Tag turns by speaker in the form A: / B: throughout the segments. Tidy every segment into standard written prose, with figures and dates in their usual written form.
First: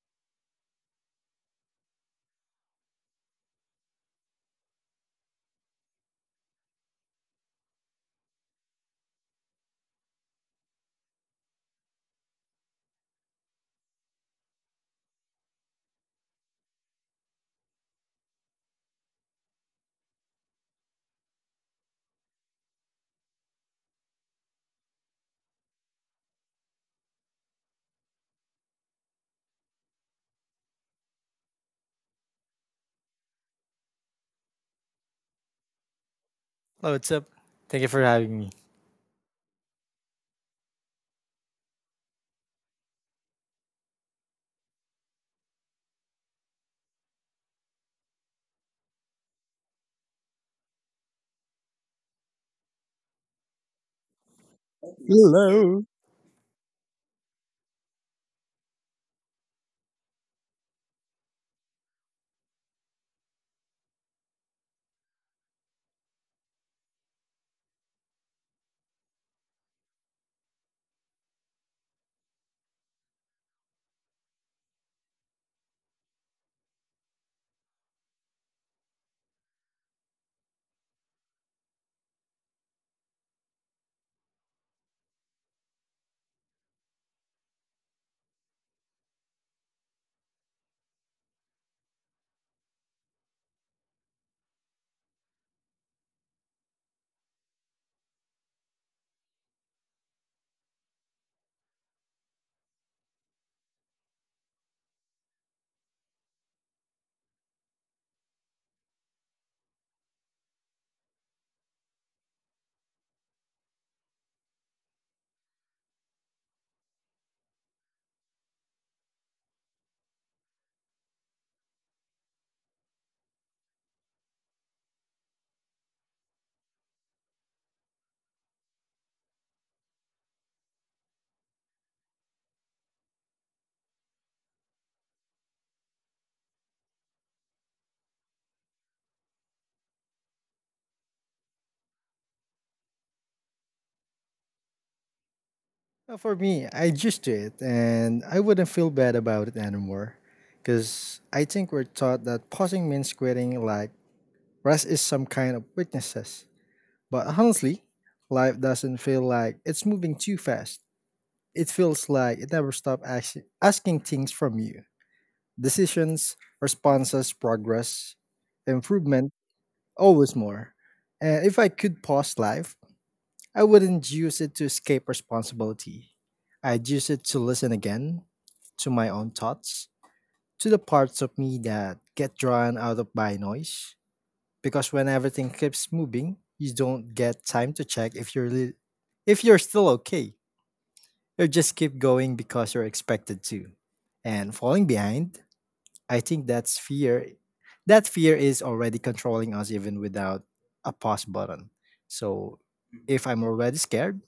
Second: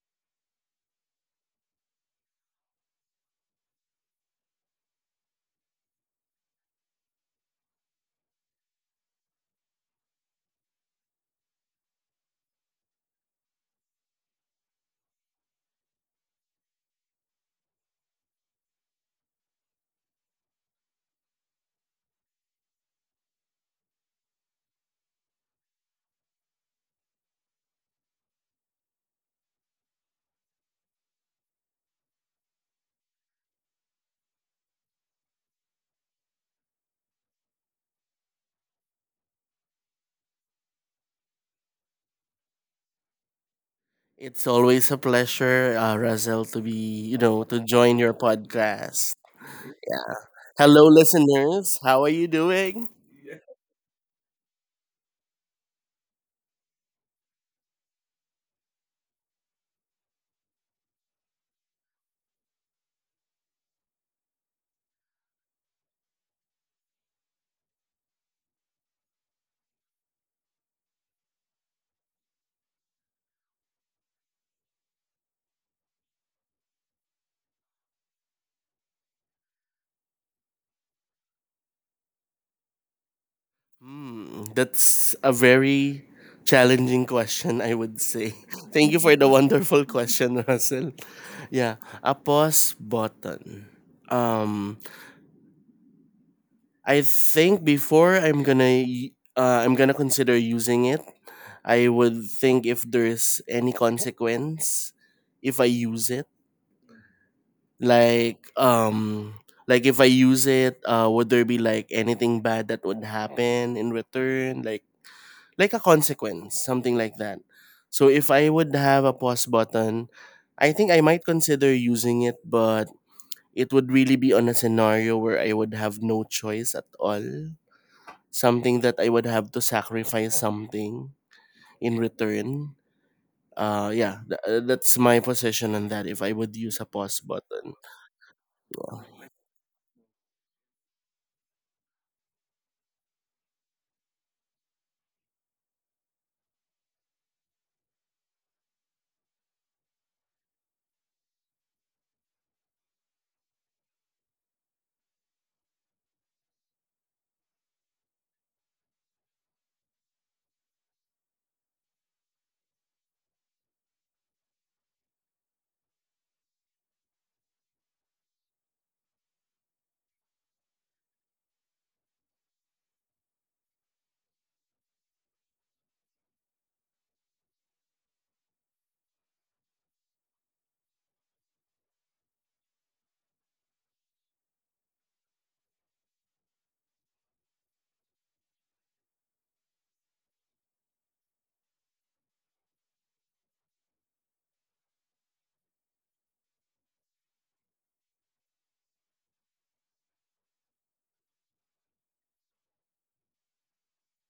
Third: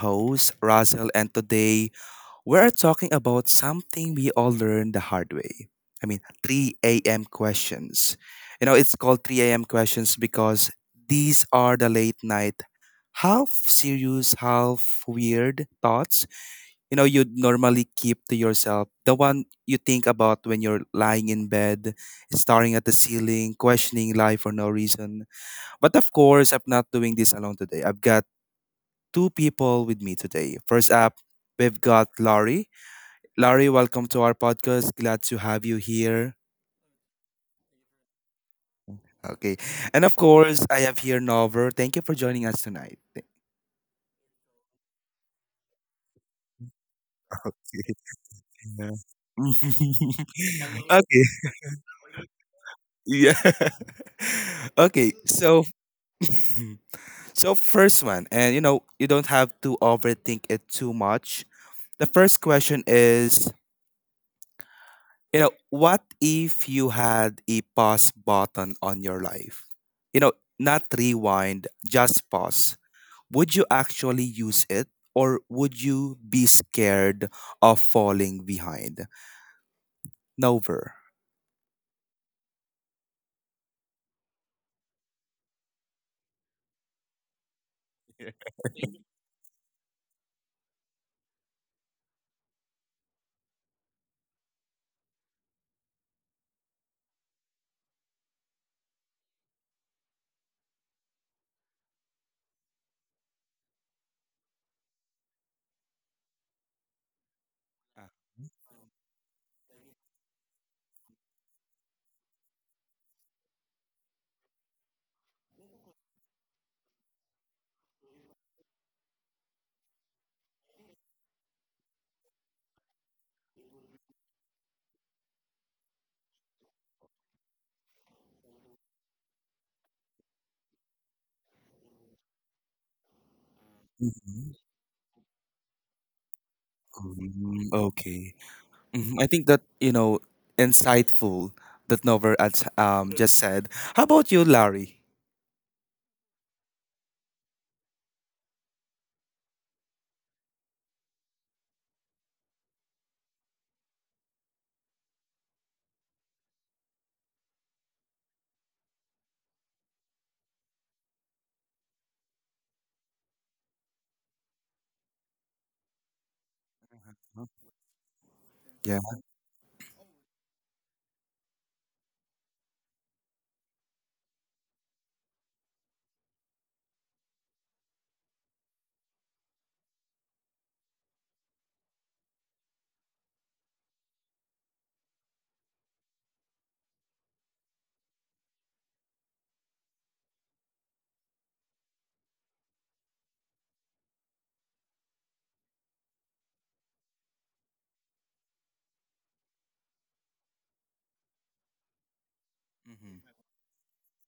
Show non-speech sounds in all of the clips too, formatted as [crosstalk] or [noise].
A: host, Razel, and today we're talking about something we all learned the hard way. I mean, 3 a.m. questions. You know, it's called 3 a.m. questions because these are the late night, half serious, half weird thoughts, you'd normally keep to yourself. The one you think about when you're lying in bed, staring at the ceiling, questioning life for no reason, but of course, I'm not doing this alone today. I've got two people with me today. First up, we've got Laurie. Laurie, welcome to our podcast. Glad to have you here.
B: Hello, what's up? Thank you for having me.
A: Okay. And of course, I have here Nover. Thank you for joining us tonight.
C: It's always a pleasure, Razel, to be, you know,
A: [laughs]
C: to
A: Okay.
C: join your
A: Yeah.
C: podcast. Yeah. Hello,
A: [laughs] Okay.
C: listeners. How are you doing?
A: Yeah. [laughs] Okay. So
B: Hello.
A: [laughs] so first one, and you don't have to overthink it too much. The first question is, what if you had a pause button on your life? You know, not rewind, just pause. Would you actually use it, or would you be scared of falling behind? Never.
C: That's a very challenging question, I would say. [laughs] Thank you for the wonderful question, [laughs] Russell. Yeah, a pause button. Um, I think before I'm gonna, y- I'm gonna consider using it. I would think if there's any consequence if I use it like um like if I use it would there be like anything bad that would happen in return like a consequence something like that. So if I would have a pause button I think I might consider using it, but it would really be on a scenario where I would have no choice at all, something that I would have to sacrifice something in return.
A: Mhm.
C: That's my position on that if I would use a pause
A: Mm, [laughs]
C: button.
A: okay. Mhm. I think that, you know, insightful that Nover adds, just said. How about you, Larry?
B: For me, I just do it, and I wouldn't feel bad about it anymore. Because I think we're taught that pausing means quitting, like rest is some kind of weaknesses. But honestly, life doesn't feel like it's moving too fast. It feels like it never stops asking things from you: decisions, responses,
A: Huh?
B: progress,
A: Yeah.
B: improvement, always more. And if I could pause life, I wouldn't use it to escape responsibility. I'd use it to listen again, to my own thoughts, to the parts of me that get drawn out of by noise. Because when everything keeps moving, you don't get time to check if you're still okay. You just keep going because you're expected to. And falling behind, I think that's fear. That fear is already controlling us even without a pause button. So if I'm already scared,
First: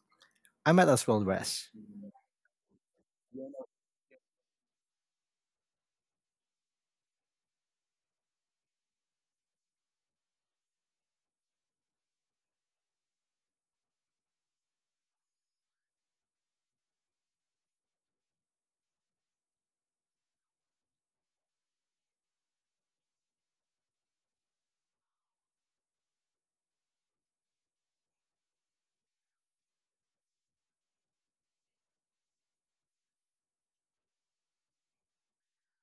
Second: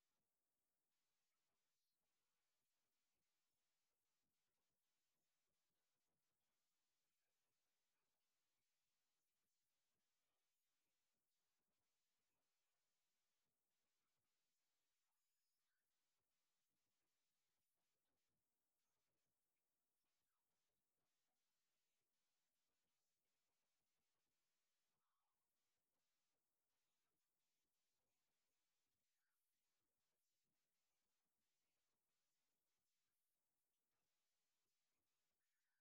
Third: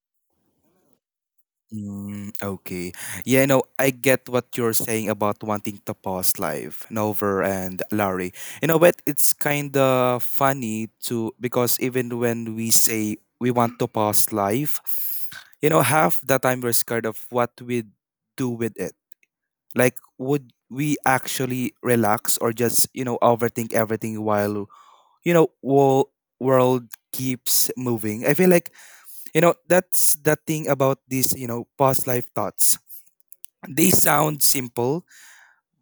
B: I might as well rest.
A: Mm, okay. Yeah, no, I get what you're saying about wanting to pause live, Nover and Larry. You know, but it's kind of funny to because even when we say we want to pause live, you know, half the time we're scared of what we do with it. Like, would we actually relax or just overthink everything while world world keeps moving? I feel like that's the thing about these past life thoughts, they sound simple,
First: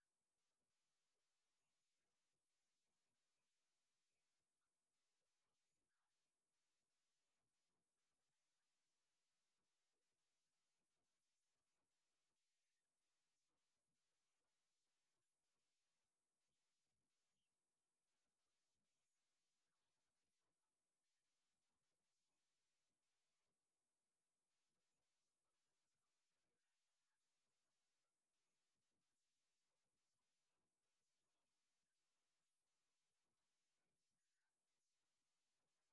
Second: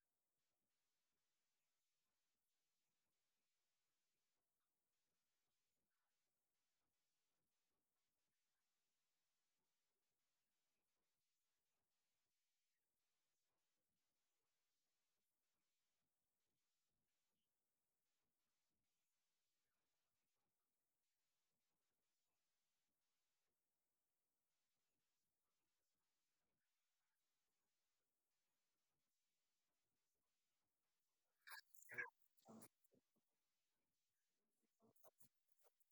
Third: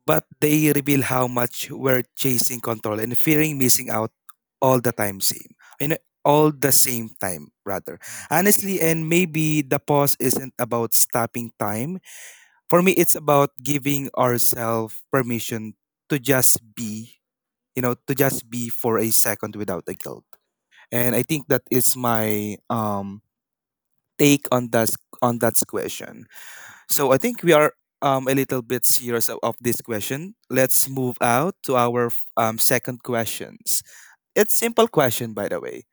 A: but they reveal how much we're chasing control and fearing missing out all the time same. You know, all the same time, rather. Honestly, and maybe the pause isn't about stopping time. For me, it's about giving ourselves permission to just be, to just be for a second without the guilt. And I think that is my take on that question. So I think we are a little bit serious of this question. Let's move out to our second questions. It's simple question, by the way.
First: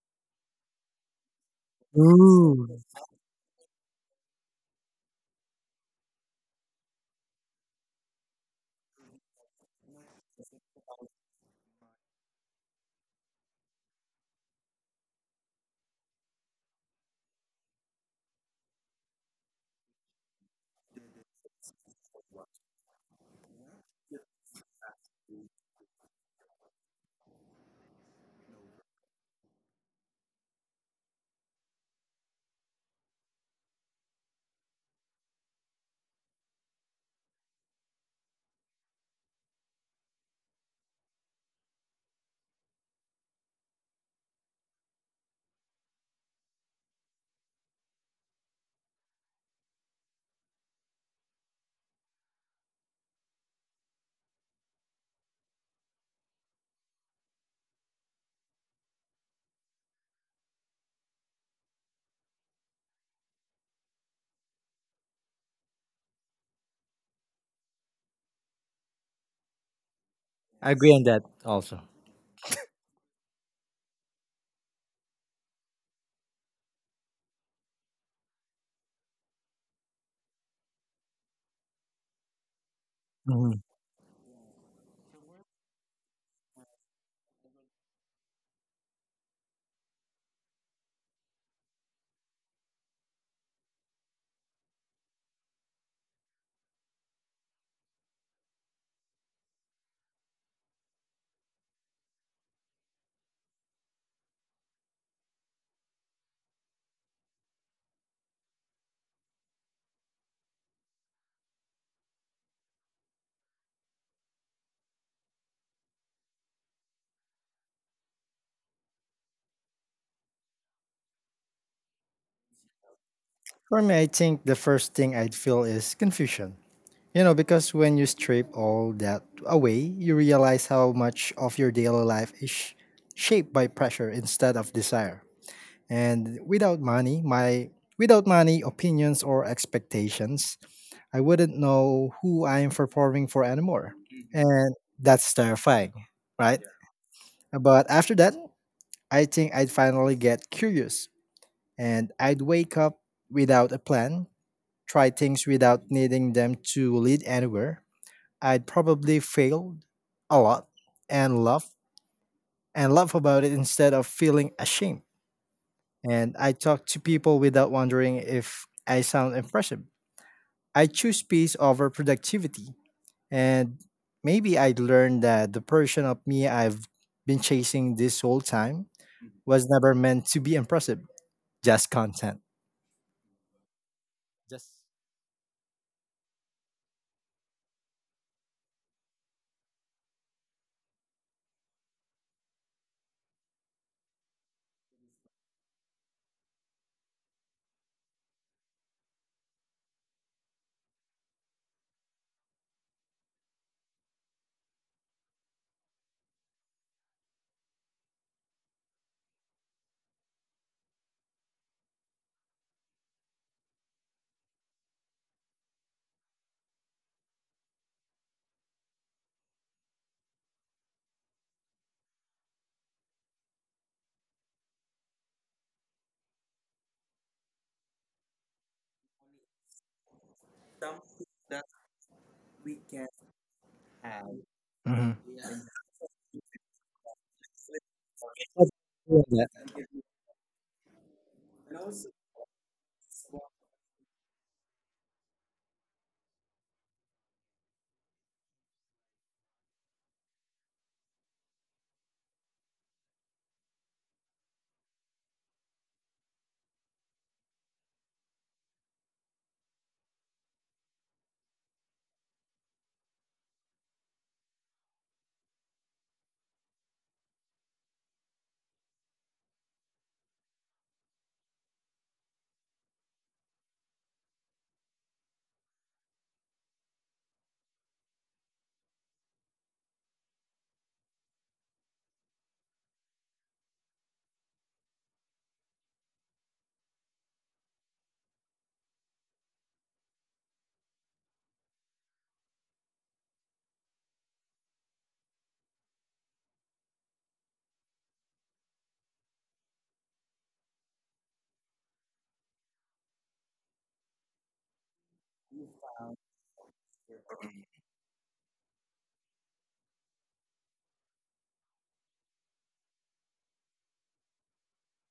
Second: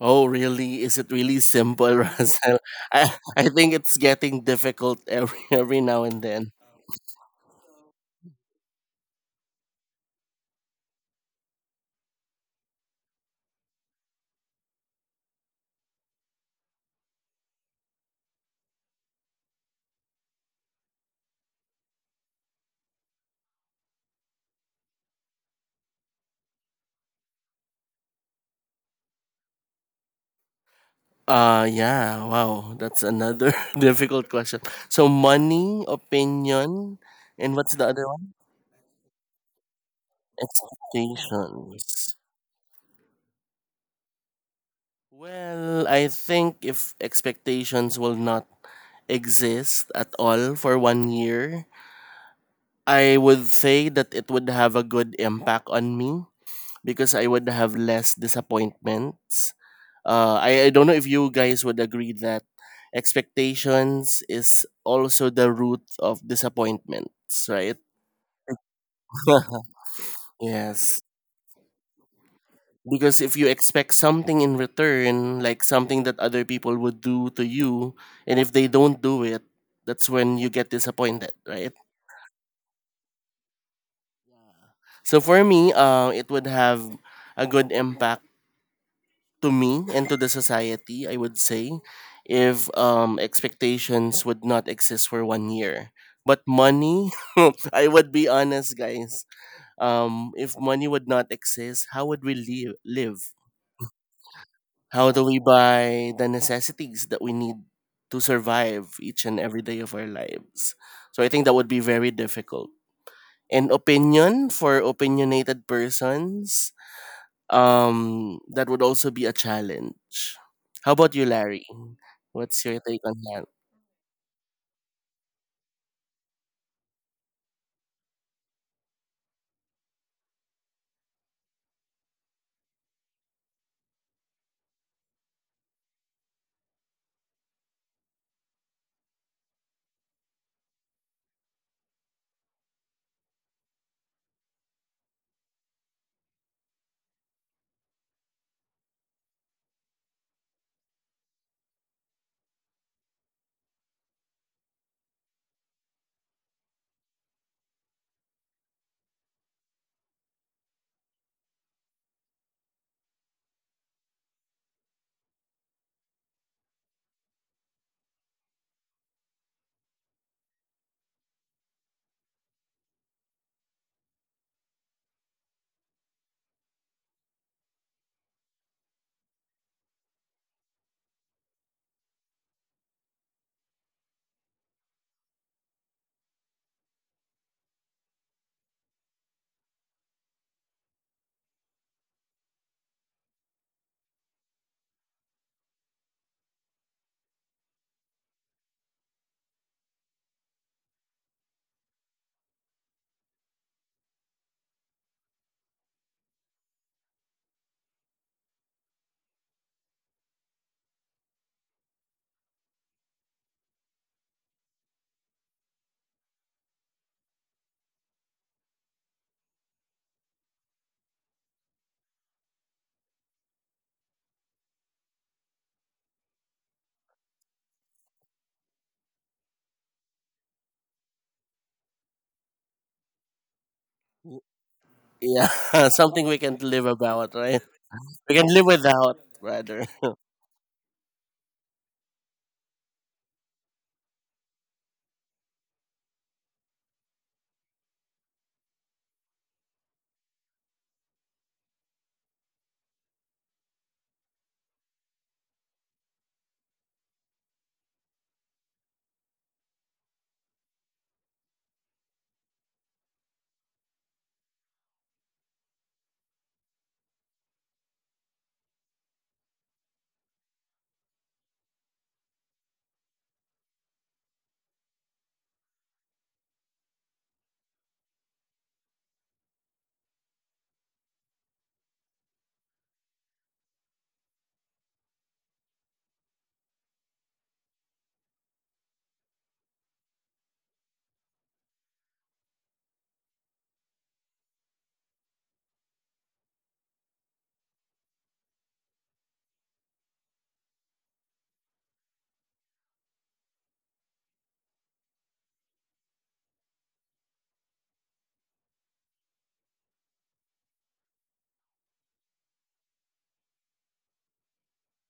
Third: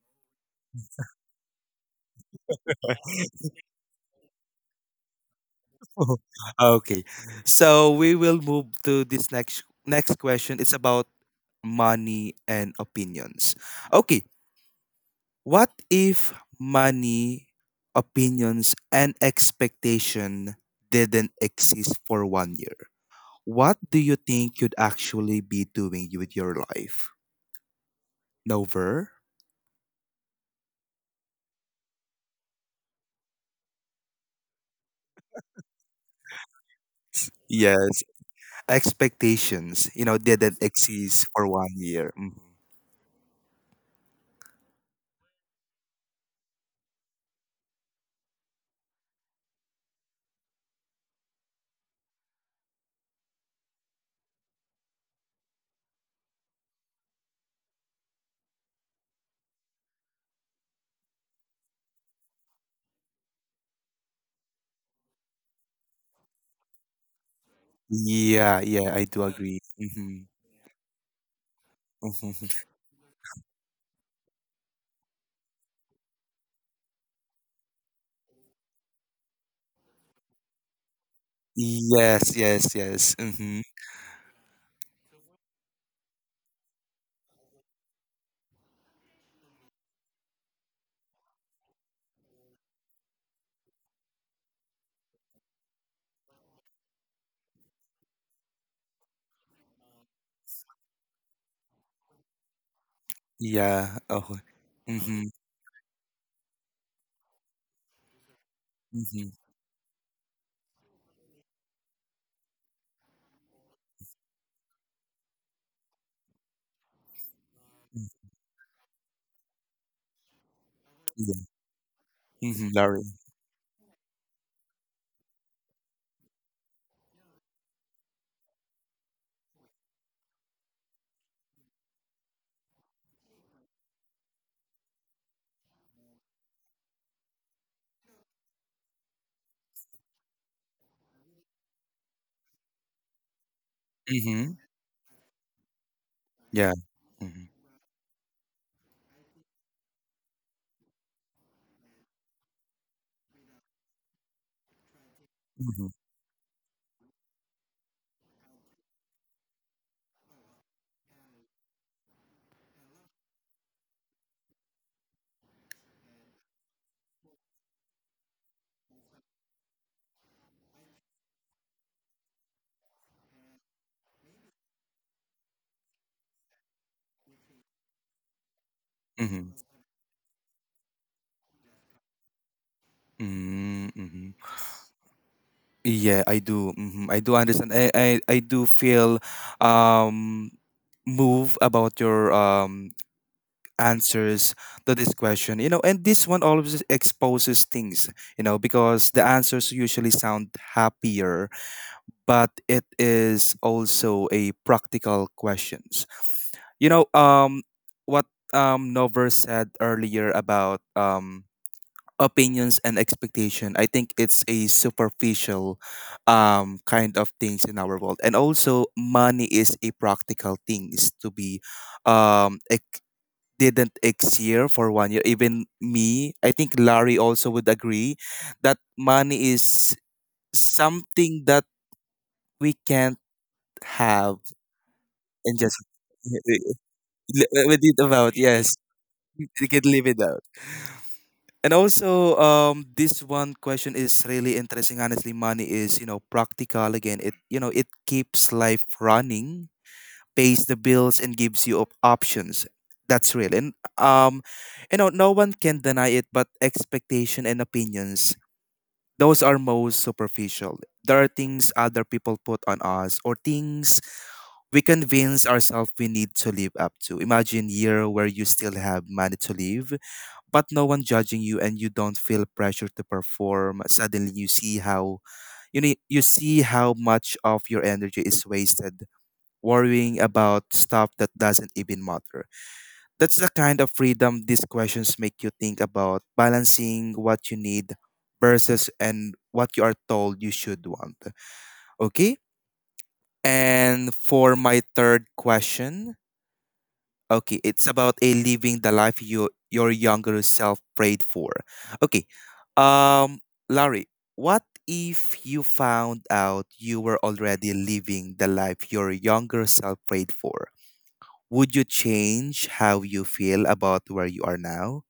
C: Oh, really? Is it really simple, [laughs] Russell?
B: Ooh.
C: I,
A: [laughs]
C: I think it's getting difficult every [laughs] every now and then.
A: Okay, so we will move to this next question. It's about money and opinions. Okay, what if money, opinions, and expectation didn't exist for 1 year? What do you think you'd actually be doing with your life? Over.
C: Yeah, wow. That's another [laughs] difficult question. So money, opinion, and what's the
A: Yes,
C: other one?
A: expectations, didn't exist for 1 year.
C: Expectations.
A: Mhm.
C: Well, I think if expectations will not exist at all for 1 year, I would say that it would have a good impact on me because I would have less disappointments. I don't know if you guys would agree that expectations is also the root of disappointments, right?
A: Yeah, yeah, I do agree.
C: [laughs]
A: Hmm.
B: I agree
C: Yes.
B: on that also.
A: Hmm.
C: Because if you expect something in return, like something that other people would do to you, and if they don't do it, that's when you get disappointed, right?
A: Yes, yes, yes. Hmm.
B: Mhm.
C: So for me, it would have a good impact to me and to the society, I would say, if expectations would not exist for 1 year. But money, [laughs] I would be honest, guys. If money would not exist, how would we live?
A: Yeah. Oh.
C: How do
A: Mm-hmm.
C: we buy the necessities that we need to survive each
A: Mm-hmm.
C: and every day of our lives? So I think that would be very difficult. And opinion for opinionated persons, that would also be a challenge. How about you,
A: Yeah.
C: Larry? What's
A: Mm-hmm.
C: your take
A: Larry.
C: on that?
B: For me, I think the first thing I'd feel is confusion. You know, because when you strip all that away, you realize how much of your daily life is shaped by pressure instead of desire. And without money, opinions or expectations, I wouldn't know who I'm performing for anymore.
A: Mm-hmm.
B: And that's terrifying, right?
A: Yeah. Mm-hmm.
B: But after that, I think I'd finally get curious and I'd wake up without a plan, try things
A: Mm-hmm.
B: without needing them to lead anywhere. I'd probably fail a lot and laugh and laugh about it instead of feeling ashamed. And I talk to people without wondering if I sound impressive. I choose peace over productivity. And maybe I'd learn that the version of me I've been chasing this whole time
A: Mm-hmm.
B: was never meant to be impressive, just content.
A: Mm-hmm.
B: Just.
A: Yeah, I do. Hmm. I do understand. I do feel um move about your answers to this question, and this one always exposes things, because the answers usually sound happier, but it is also a practical questions, you know um what Nover said earlier about opinions and expectation. I think it's a superficial kind of things in our world, and also money is a practical things to be um ex- didn't exist for 1 year. Even me, I think Larry also would agree that money is something that we can't have
B: Mhm.
C: Yeah,
A: and just
C: [laughs] something we can live about,
A: [laughs]
C: right?
A: with it
C: We
A: about.
C: can live
A: Yes,
C: without,
B: Yeah.
A: we can
C: rather.
A: live
C: [laughs]
A: it out. And also, this one question is really interesting. Honestly, money is practical again. It, it keeps life running, pays the bills and gives you options. That's real. And you know, no one can deny it, but expectation and opinions, those are most superficial. There are things other people put on us, or things we convince ourselves we need to live up to. Imagine year where you still have money to live, but no one judging you and you don't feel pressure to perform. Suddenly you see how you need, you see how much of your energy is wasted worrying about stuff that doesn't even matter. That's the kind of freedom these questions make you think about, balancing what you need versus and what you are told you should want. Okay? And for my third question, okay, it's about a living the life you your younger self prayed for. Okay. Um Larry, what if you found out you were already living the life your younger self prayed for? Would you change how you feel about where you are now?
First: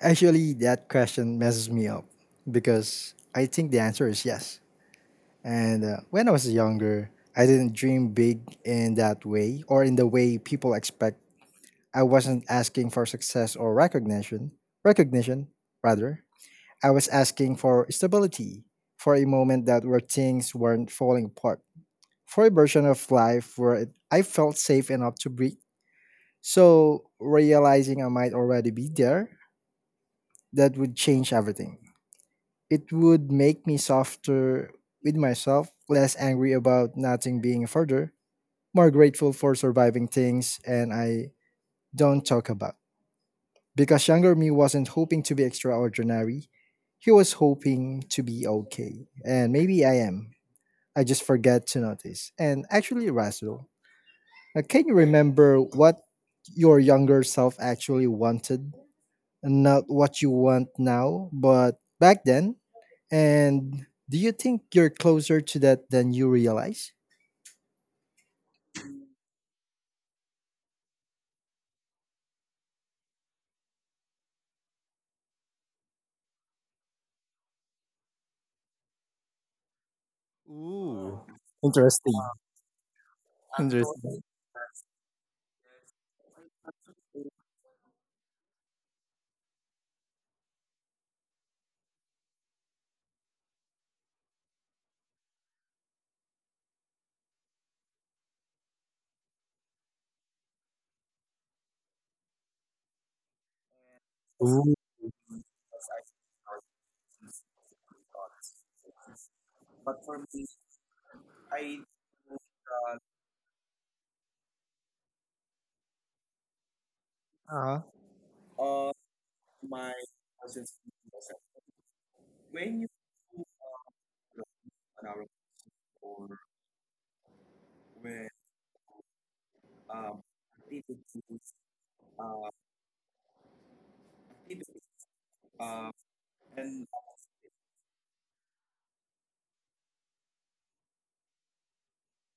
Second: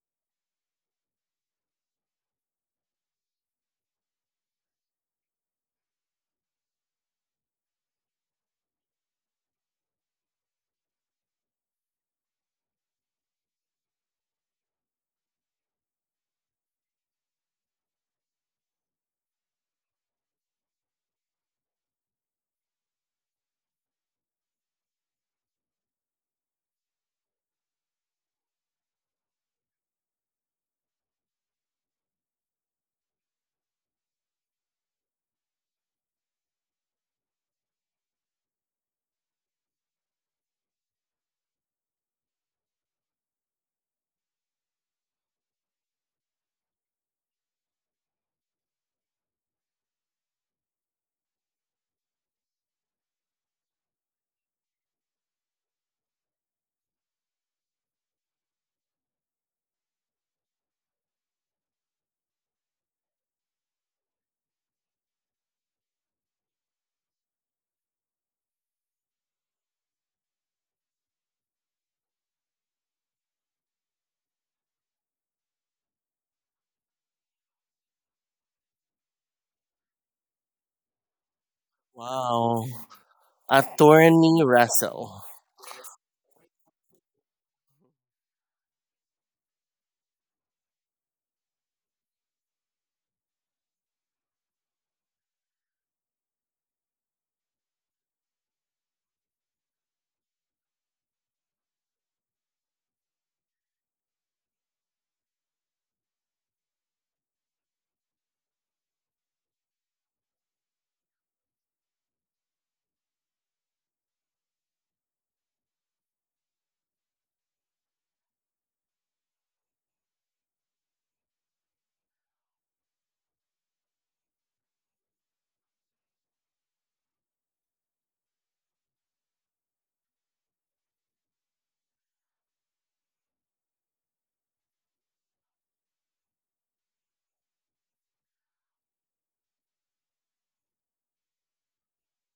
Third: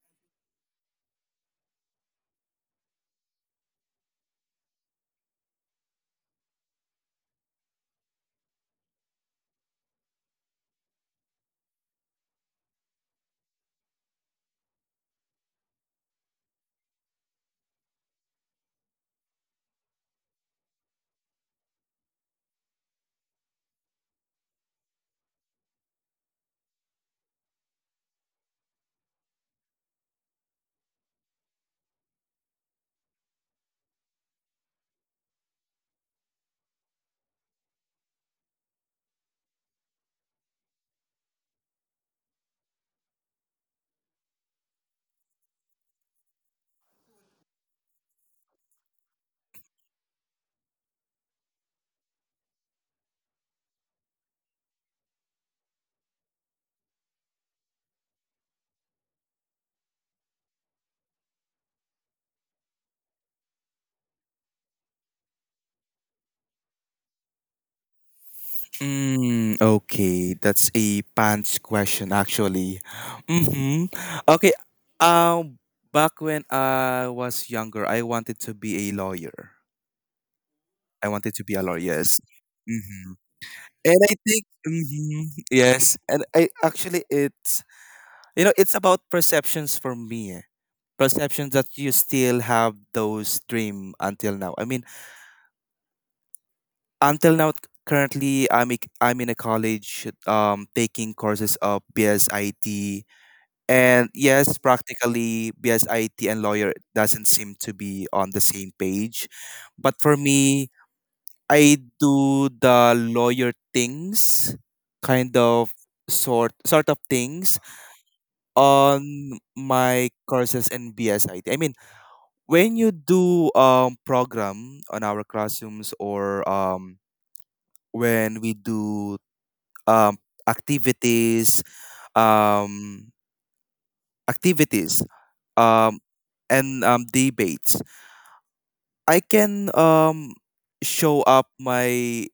B: Actually, that question messes me up because I think the answer is yes. And when I was younger, I didn't dream big in that way or in the way people expect. I wasn't asking for success or recognition rather. I was asking for stability, for a moment that where things weren't falling apart, for a version of life I felt safe enough to breathe. So, realizing I might already be there, that would change everything. It would make me softer with myself, less angry about nothing being further, more grateful for surviving things and I don't talk about. Because younger me wasn't hoping to be extraordinary. He was hoping to be okay. And maybe I am. I just forget to notice. And actually, Rasul, can you remember what your younger self actually wanted? And not what you want now, but back then. And do you think you're closer to that than you realize?
A: Mm, okay, that's a pants question actually. Mm-hmm. Okay, um, back when I was younger, I wanted to be a lawyer. I
B: Ooh,
A: wanted to be a lawyer. Yes.
C: Wow.
A: Mm-hmm. And I
B: interesting.
A: think,
C: Attorney
A: mm-hmm,
C: Russell.
A: yes, and I actually it's it's about perceptions for me, eh. Perceptions that you still have those dream until now. I mean, until now currently I'm in a college taking courses of bsit, and yes practically bsit and lawyer doesn't seem to be on the same page, but for me I do the lawyer things, kind of sort of things
B: Uh-huh.
A: on my courses in bsit I T. I mean when you do program on our classrooms or when we do um, activities, um, activities, um, and debates. I can show up my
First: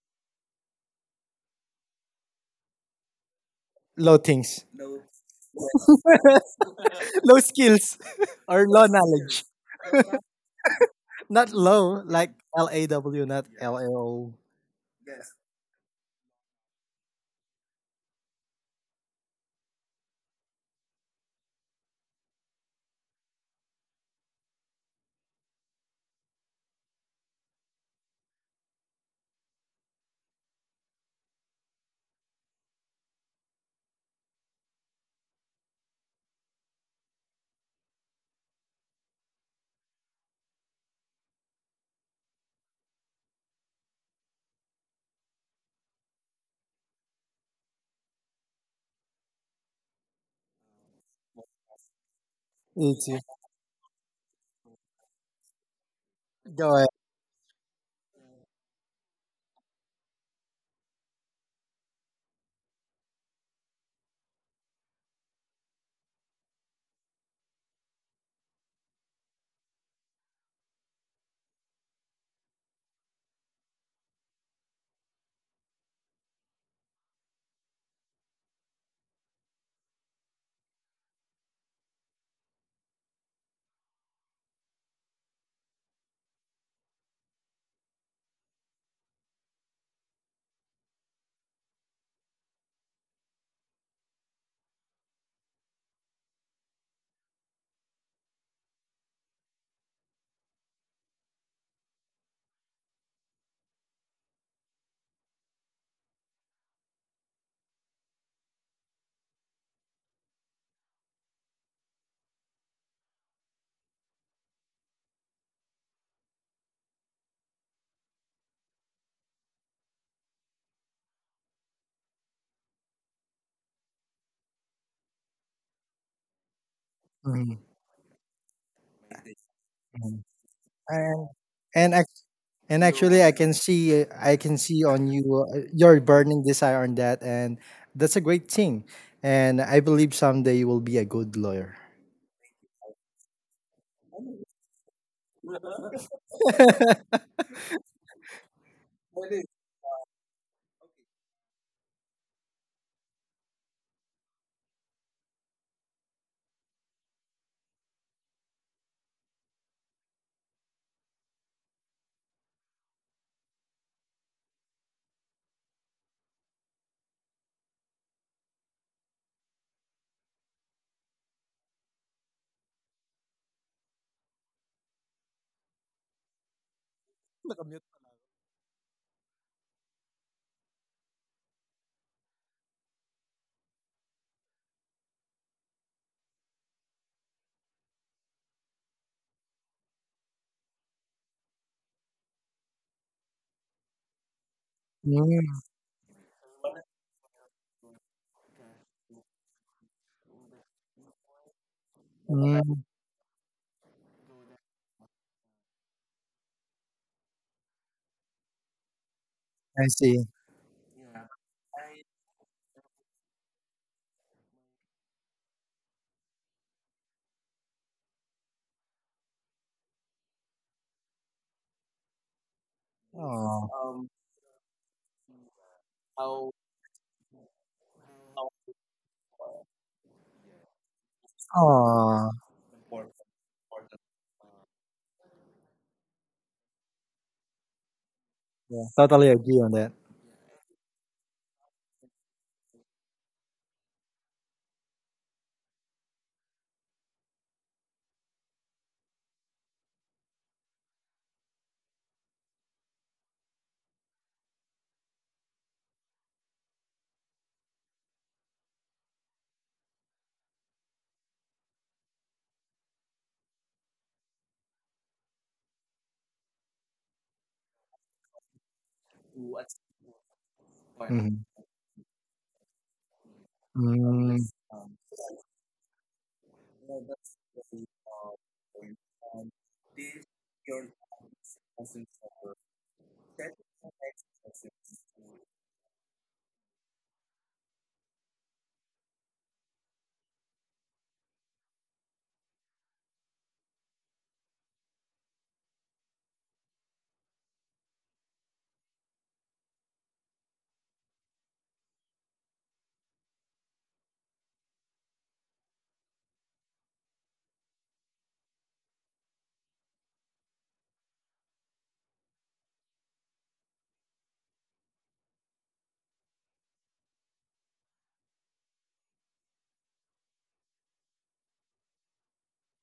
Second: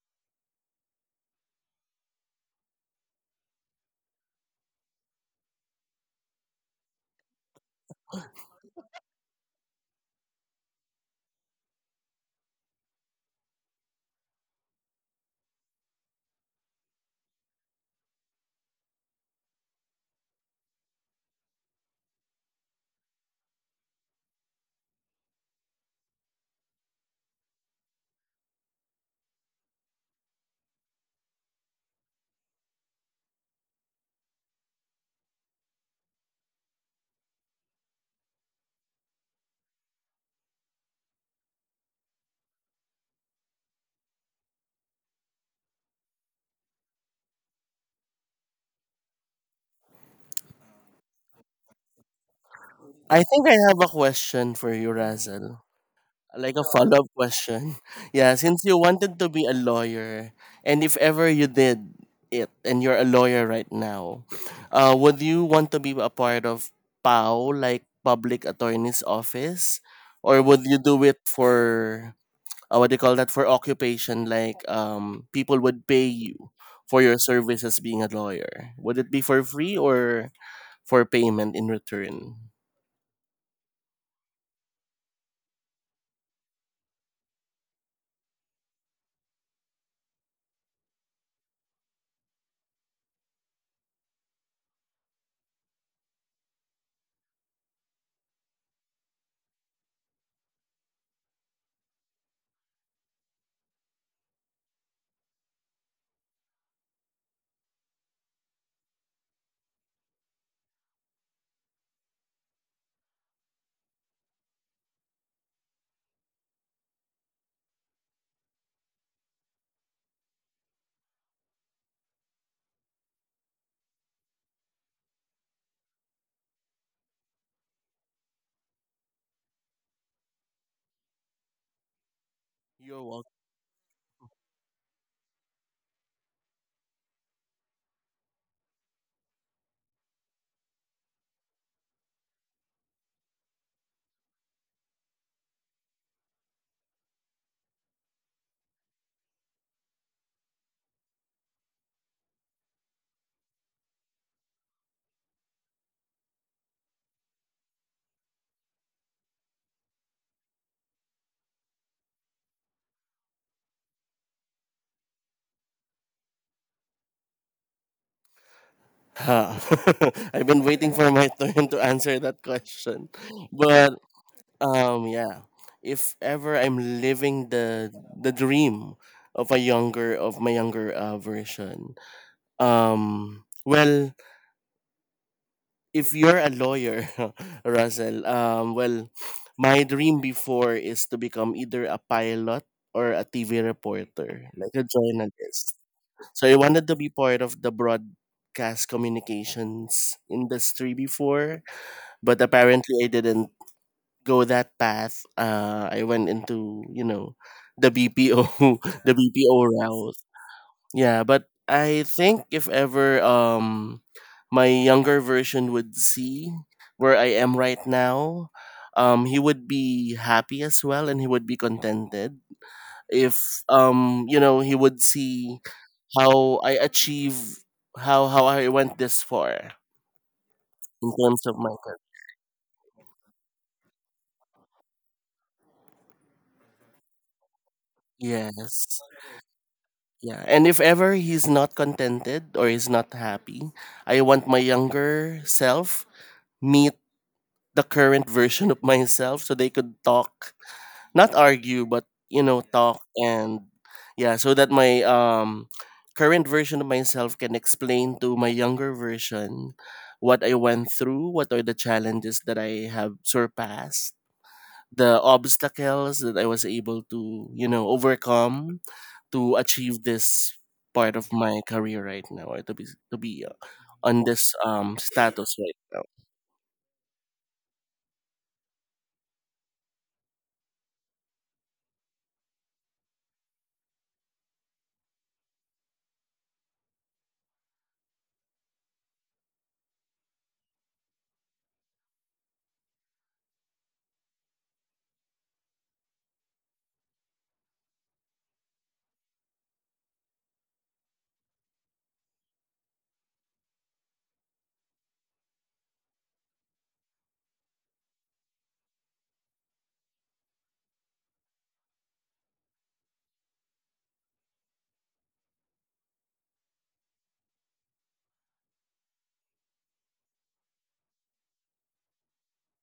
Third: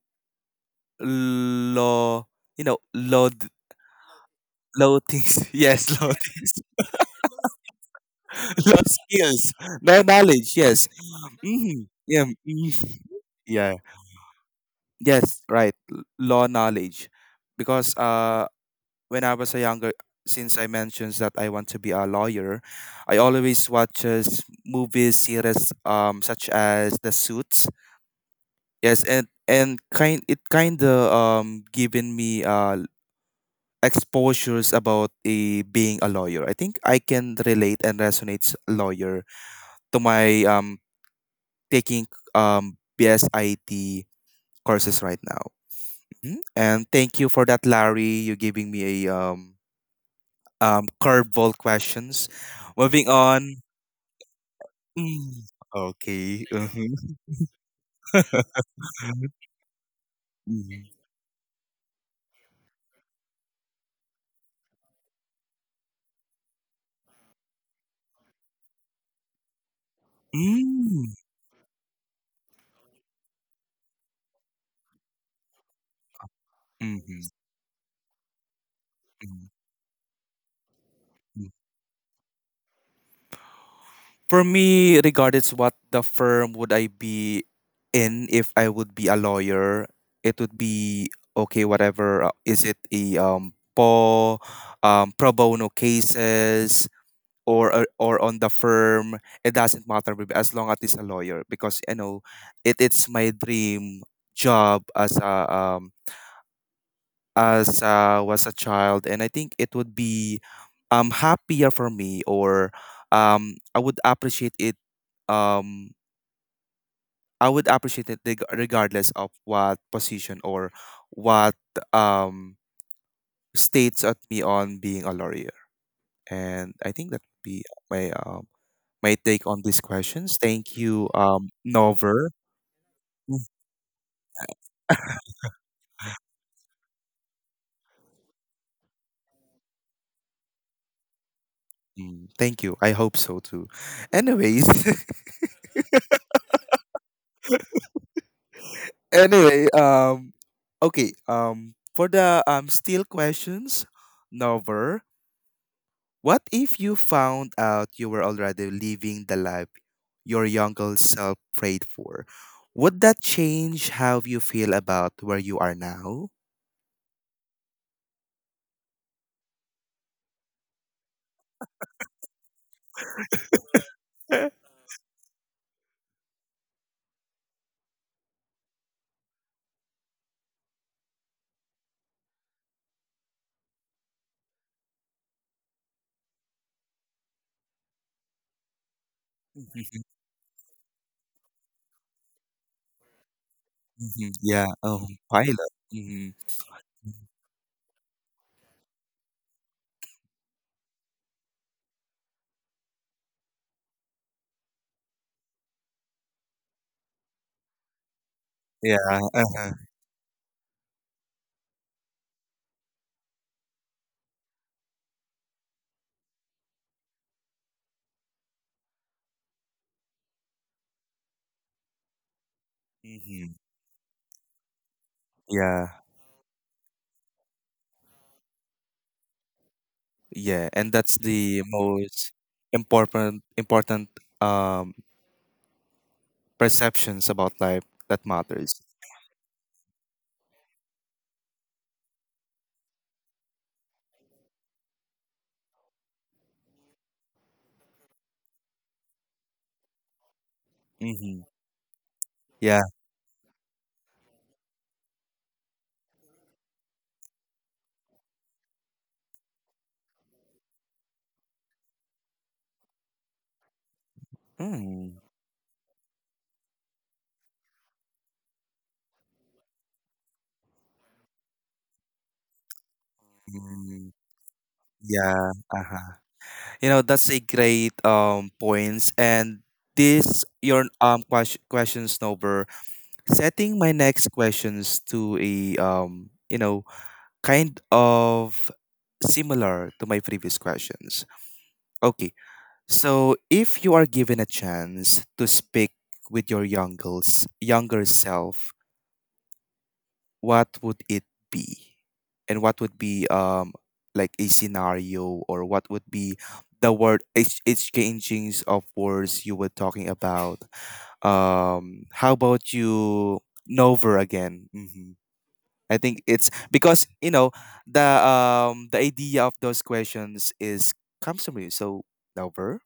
A: low, low,
B: Low things,
A: low things. [laughs] Yes, low
B: [laughs]
A: things,
B: low skills, [laughs]
A: [laughs]
B: or
A: low
B: low knowledge.
A: skills, low knowledge. Yes.
B: Not
A: Hmm.
B: low,
A: Yeah.
B: like L A
A: Mhm.
B: W, not
A: Yeah.
B: L A O
A: Yes. Right. Low knowledge, because when I was a younger, since I mentioned that I want to be a lawyer, I always watches movies, series, such as The Suits. Yes, and kind it kind of given me exposures about a, being a lawyer. I think I can relate and resonate lawyer to my taking BSIT courses right now. Mhm. And thank you for that, Larry. You giving me a curveball questions.
B: E
A: Moving
B: T.
C: I think I
A: on.
C: have a question for you,
A: Mm,
C: Russell.
A: okay.
C: Like a
B: Go ahead.
C: follow-up
A: Mhm.
C: question. [laughs] Yeah, since
A: [laughs]
C: you wanted to be a lawyer, and
A: Mm,
C: if ever you did it, and you're a lawyer right now, would you want to be a part of PAO, like Public Attorney's Office, or would you do
A: mm,
C: it for what do you call that for occupation? Like people would pay you for your
A: mhm,
C: services being a lawyer. Would it be for
A: mhm,
C: free or for
A: mhm.
C: payment in return?
A: For me, regardless what the firm would I be in, if I would be a lawyer, it would be okay. Whatever is it a pro bono cases, or on the firm, it doesn't matter babe, as long as it's a lawyer because you know it it's my dream job as a was a child, and I think it would be happier for me, or I would appreciate it, um I would appreciate it, regardless of what position or what um states at me on being a lawyer, and I think that would
B: Mhm.
A: be my my take on these questions. Thank you,
B: and and ac-
A: Nover.
B: and
C: You're
B: actually, I
C: welcome.
B: can see, I can see on you, your burning desire on that, and that's a great thing, and I believe someday you will be a good lawyer.
A: Mhm. Thank you. I hope so too. Anyways, [laughs]
B: [laughs]
A: anyway, okay, for the still questions, Nover, what if you found out you were already living the life your younger self prayed for? Would that change how you feel about where you are now?
C: Huh. [laughs] I've been waiting for my turn to answer that question. But
A: [laughs]
C: yeah, if ever I'm living the dream of a younger of my younger version. Well, if you're a lawyer, [laughs] Russell, well, my
A: Mhm,
C: dream before is to become either a pilot or a TV
A: mhm,
C: reporter,
A: yeah.
C: like a
A: Oh,
B: Mm,
A: pilot.
C: journalist.
A: Hmm.
C: So I wanted to be part of the broadcast communications industry before, but
B: mm,
C: apparently I didn't go that path. I went into the BPO
A: Yeah.
C: [laughs] the BPO
A: Uh-huh.
B: I
C: route.
B: see.
C: Yeah, but I think if ever my younger version would see where I am right now, he would be happy as well and he would be contented if
A: Mm-hmm.
B: Oh,
C: you know he would see
A: Yeah,
C: how I achieve how I went this far
A: yeah, and
C: in
A: that's
C: terms of
A: the
C: my career.
A: most
B: oh,
A: important um perceptions about life that matters.
B: yeah,
C: Yes.
B: totally agree on that.
C: Yeah, and if ever he's not contented or he's not happy, I want my younger self meet the current version of myself so they could talk, not
A: Mm-hmm.
C: argue, but you know,
A: Yeah.
C: talk. And yeah, so that my current version of myself can explain to my younger version what I went through, what are the challenges that I have surpassed,
A: Mm.
C: the obstacles that I was able to, you know, overcome to achieve this part of
B: Mhm.
C: my career right now, or to be to be
A: Mm.
C: on
B: Mm,
C: this
A: Yeah.
C: status right now.
A: Uh-huh. You know, that's a great points, and this your question snowber, setting my next questions to a you know kind of similar to my previous questions. Okay. So, if you are given a chance to speak with your younger self, what would it be? And what would be like a scenario, or what would be the word exchangings of words you were talking about? How about you Nova again? Hmm. I think it's because you know the idea of those questions is comes from you. So Nova.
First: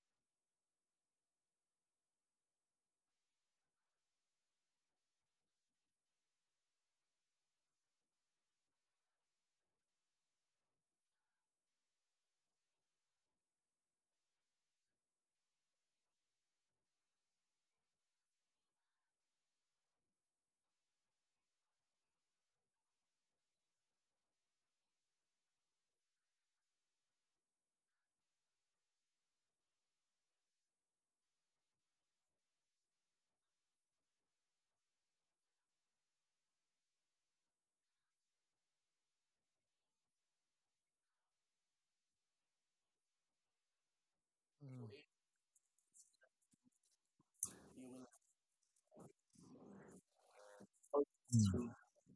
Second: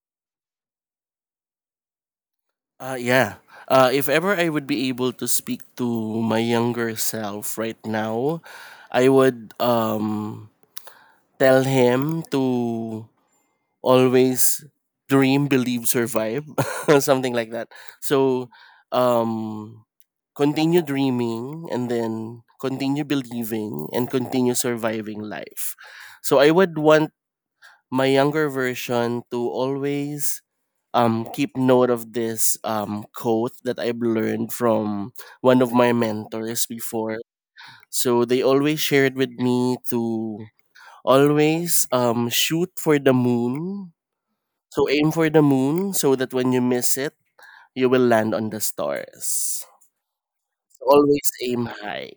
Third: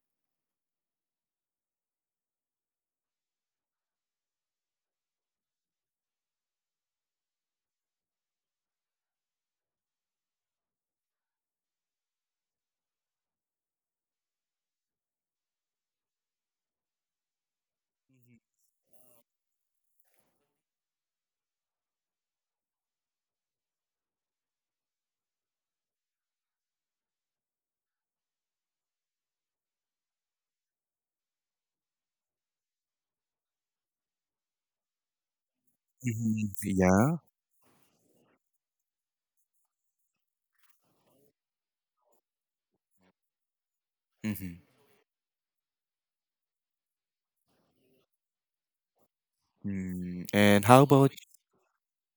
C: Yeah. If ever I would be able to speak to my younger self right now, I would tell him to always dream, believe, survive, [laughs] something like that. So, um, continue dreaming and then continue believing and continue surviving life. So, I would want my younger version to always keep note of this quote that I've learned from one of my
A: Mhm.
C: mentors before.
A: Yeah.
C: So, they always shared with me to always shoot for the moon, so aim for the moon so that when you miss it, you will land on the stars.
A: Mm, and how
C: So,
A: about
C: always aim high.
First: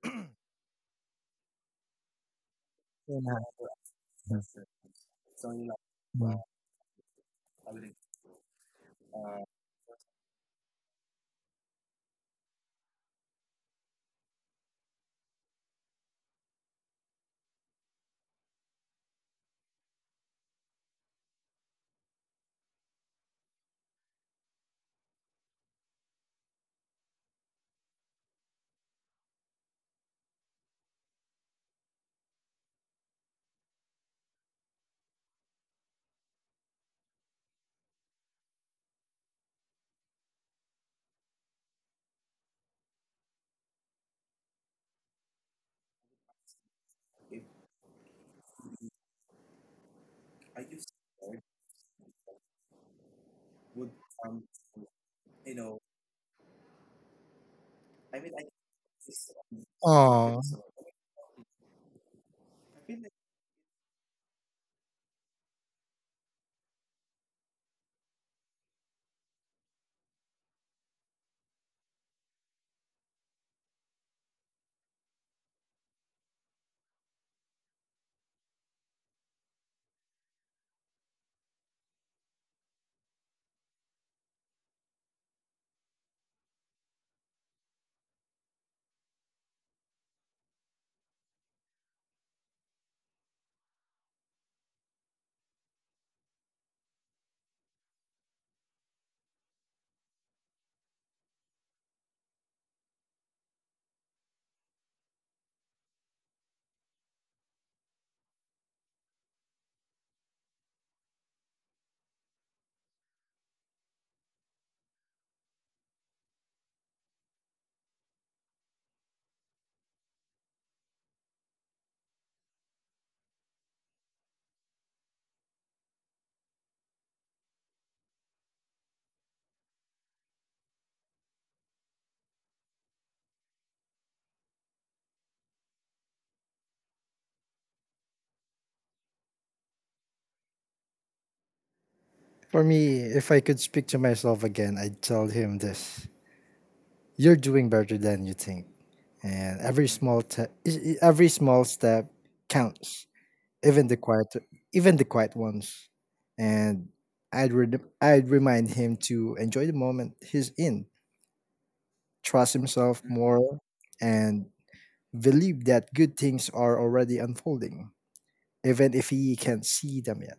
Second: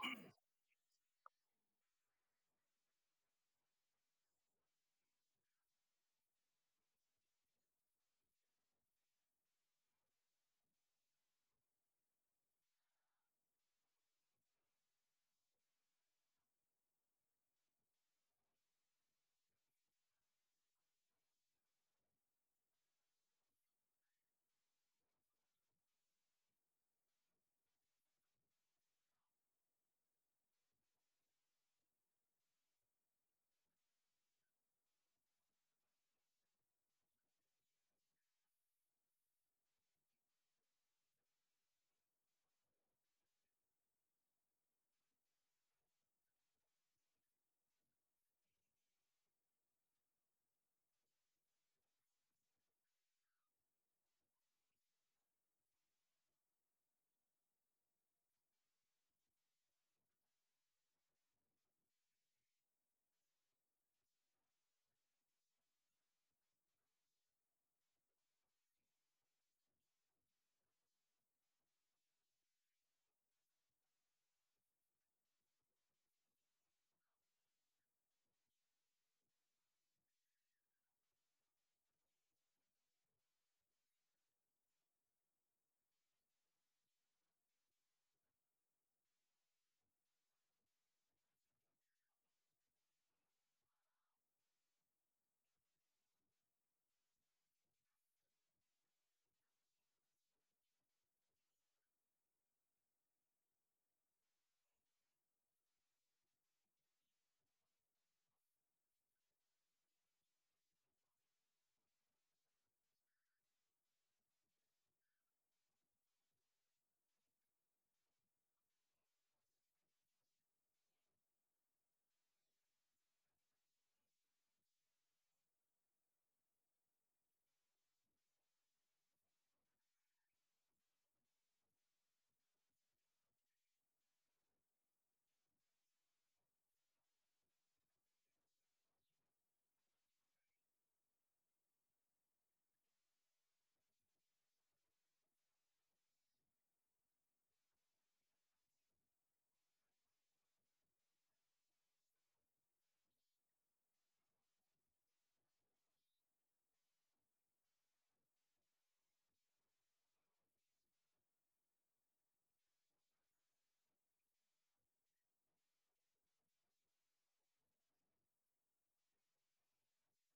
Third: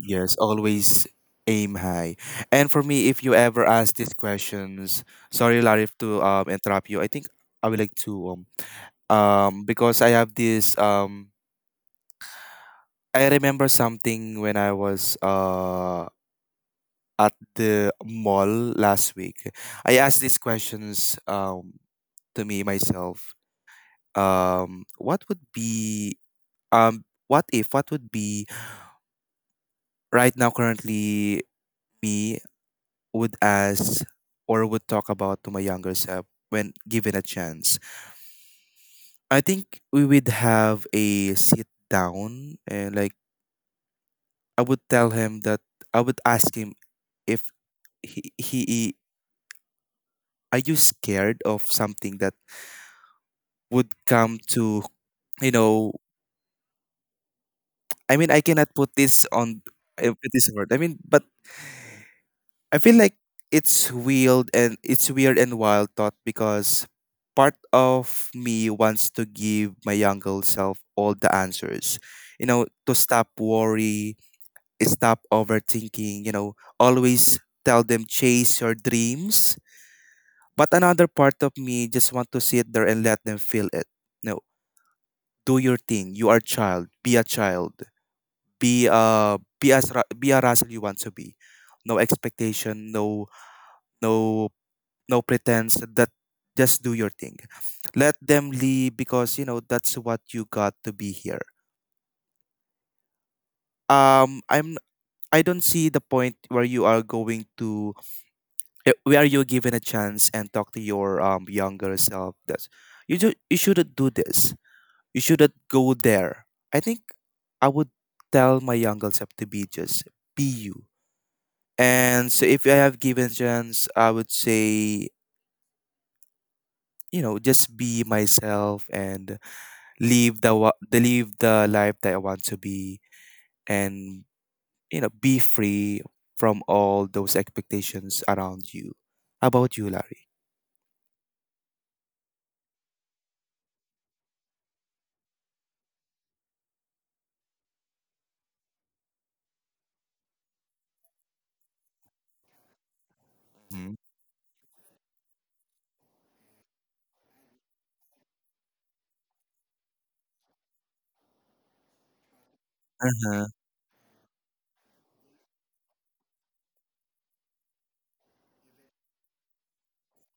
A: yes, always aim high. And for me, if you ever ask these questions, sorry, Larry, to
B: mm.
A: interrupt you. I think I would like to because I have this I remember something when I was at the mall last week. I asked these questions to me myself. What would be what if what would be right now currently me would ask, or would talk about to my younger self when given a chance. I think we would have a sit down, and like I would tell him that I would ask him if he are you scared of something that would come to you know. I mean I cannot put this on put
B: Oh,
A: this word, I mean, but I feel like it's weird, and it's weird and wild thought, because part of me wants to give my younger self all the answers. You know, to stop worry, stop overthinking, you know, always tell them chase your dreams. But another part of me just want to sit there and let them feel it. No, do your thing. You are a child. Be a child. Be a be a Russell you want to be. No expectation, no no no pretense that just do your thing, let them leave because you know that's what you got to be here. um i'm I don't see the point where you are going to where you're given a chance and talk to your younger self that's you shouldn't do this, you shouldn't go there. I think I would tell my younger self to be just be you. And so if I have given chance, I would say, you know, just be myself and the live the life that I want to be, and you know, be free from all those expectations around you. How about you, Larry?
B: for me, if I could speak to myself again, I'd tell him this: you're doing better than you think, and every small te- e- e- every small step counts, even
A: Hmm.
B: the quiet, even the quiet ones. And I'd remind him to enjoy the moment he's in, trust himself
A: Uh-huh.
B: more, and believe that good things are already unfolding, even if he can't see them yet.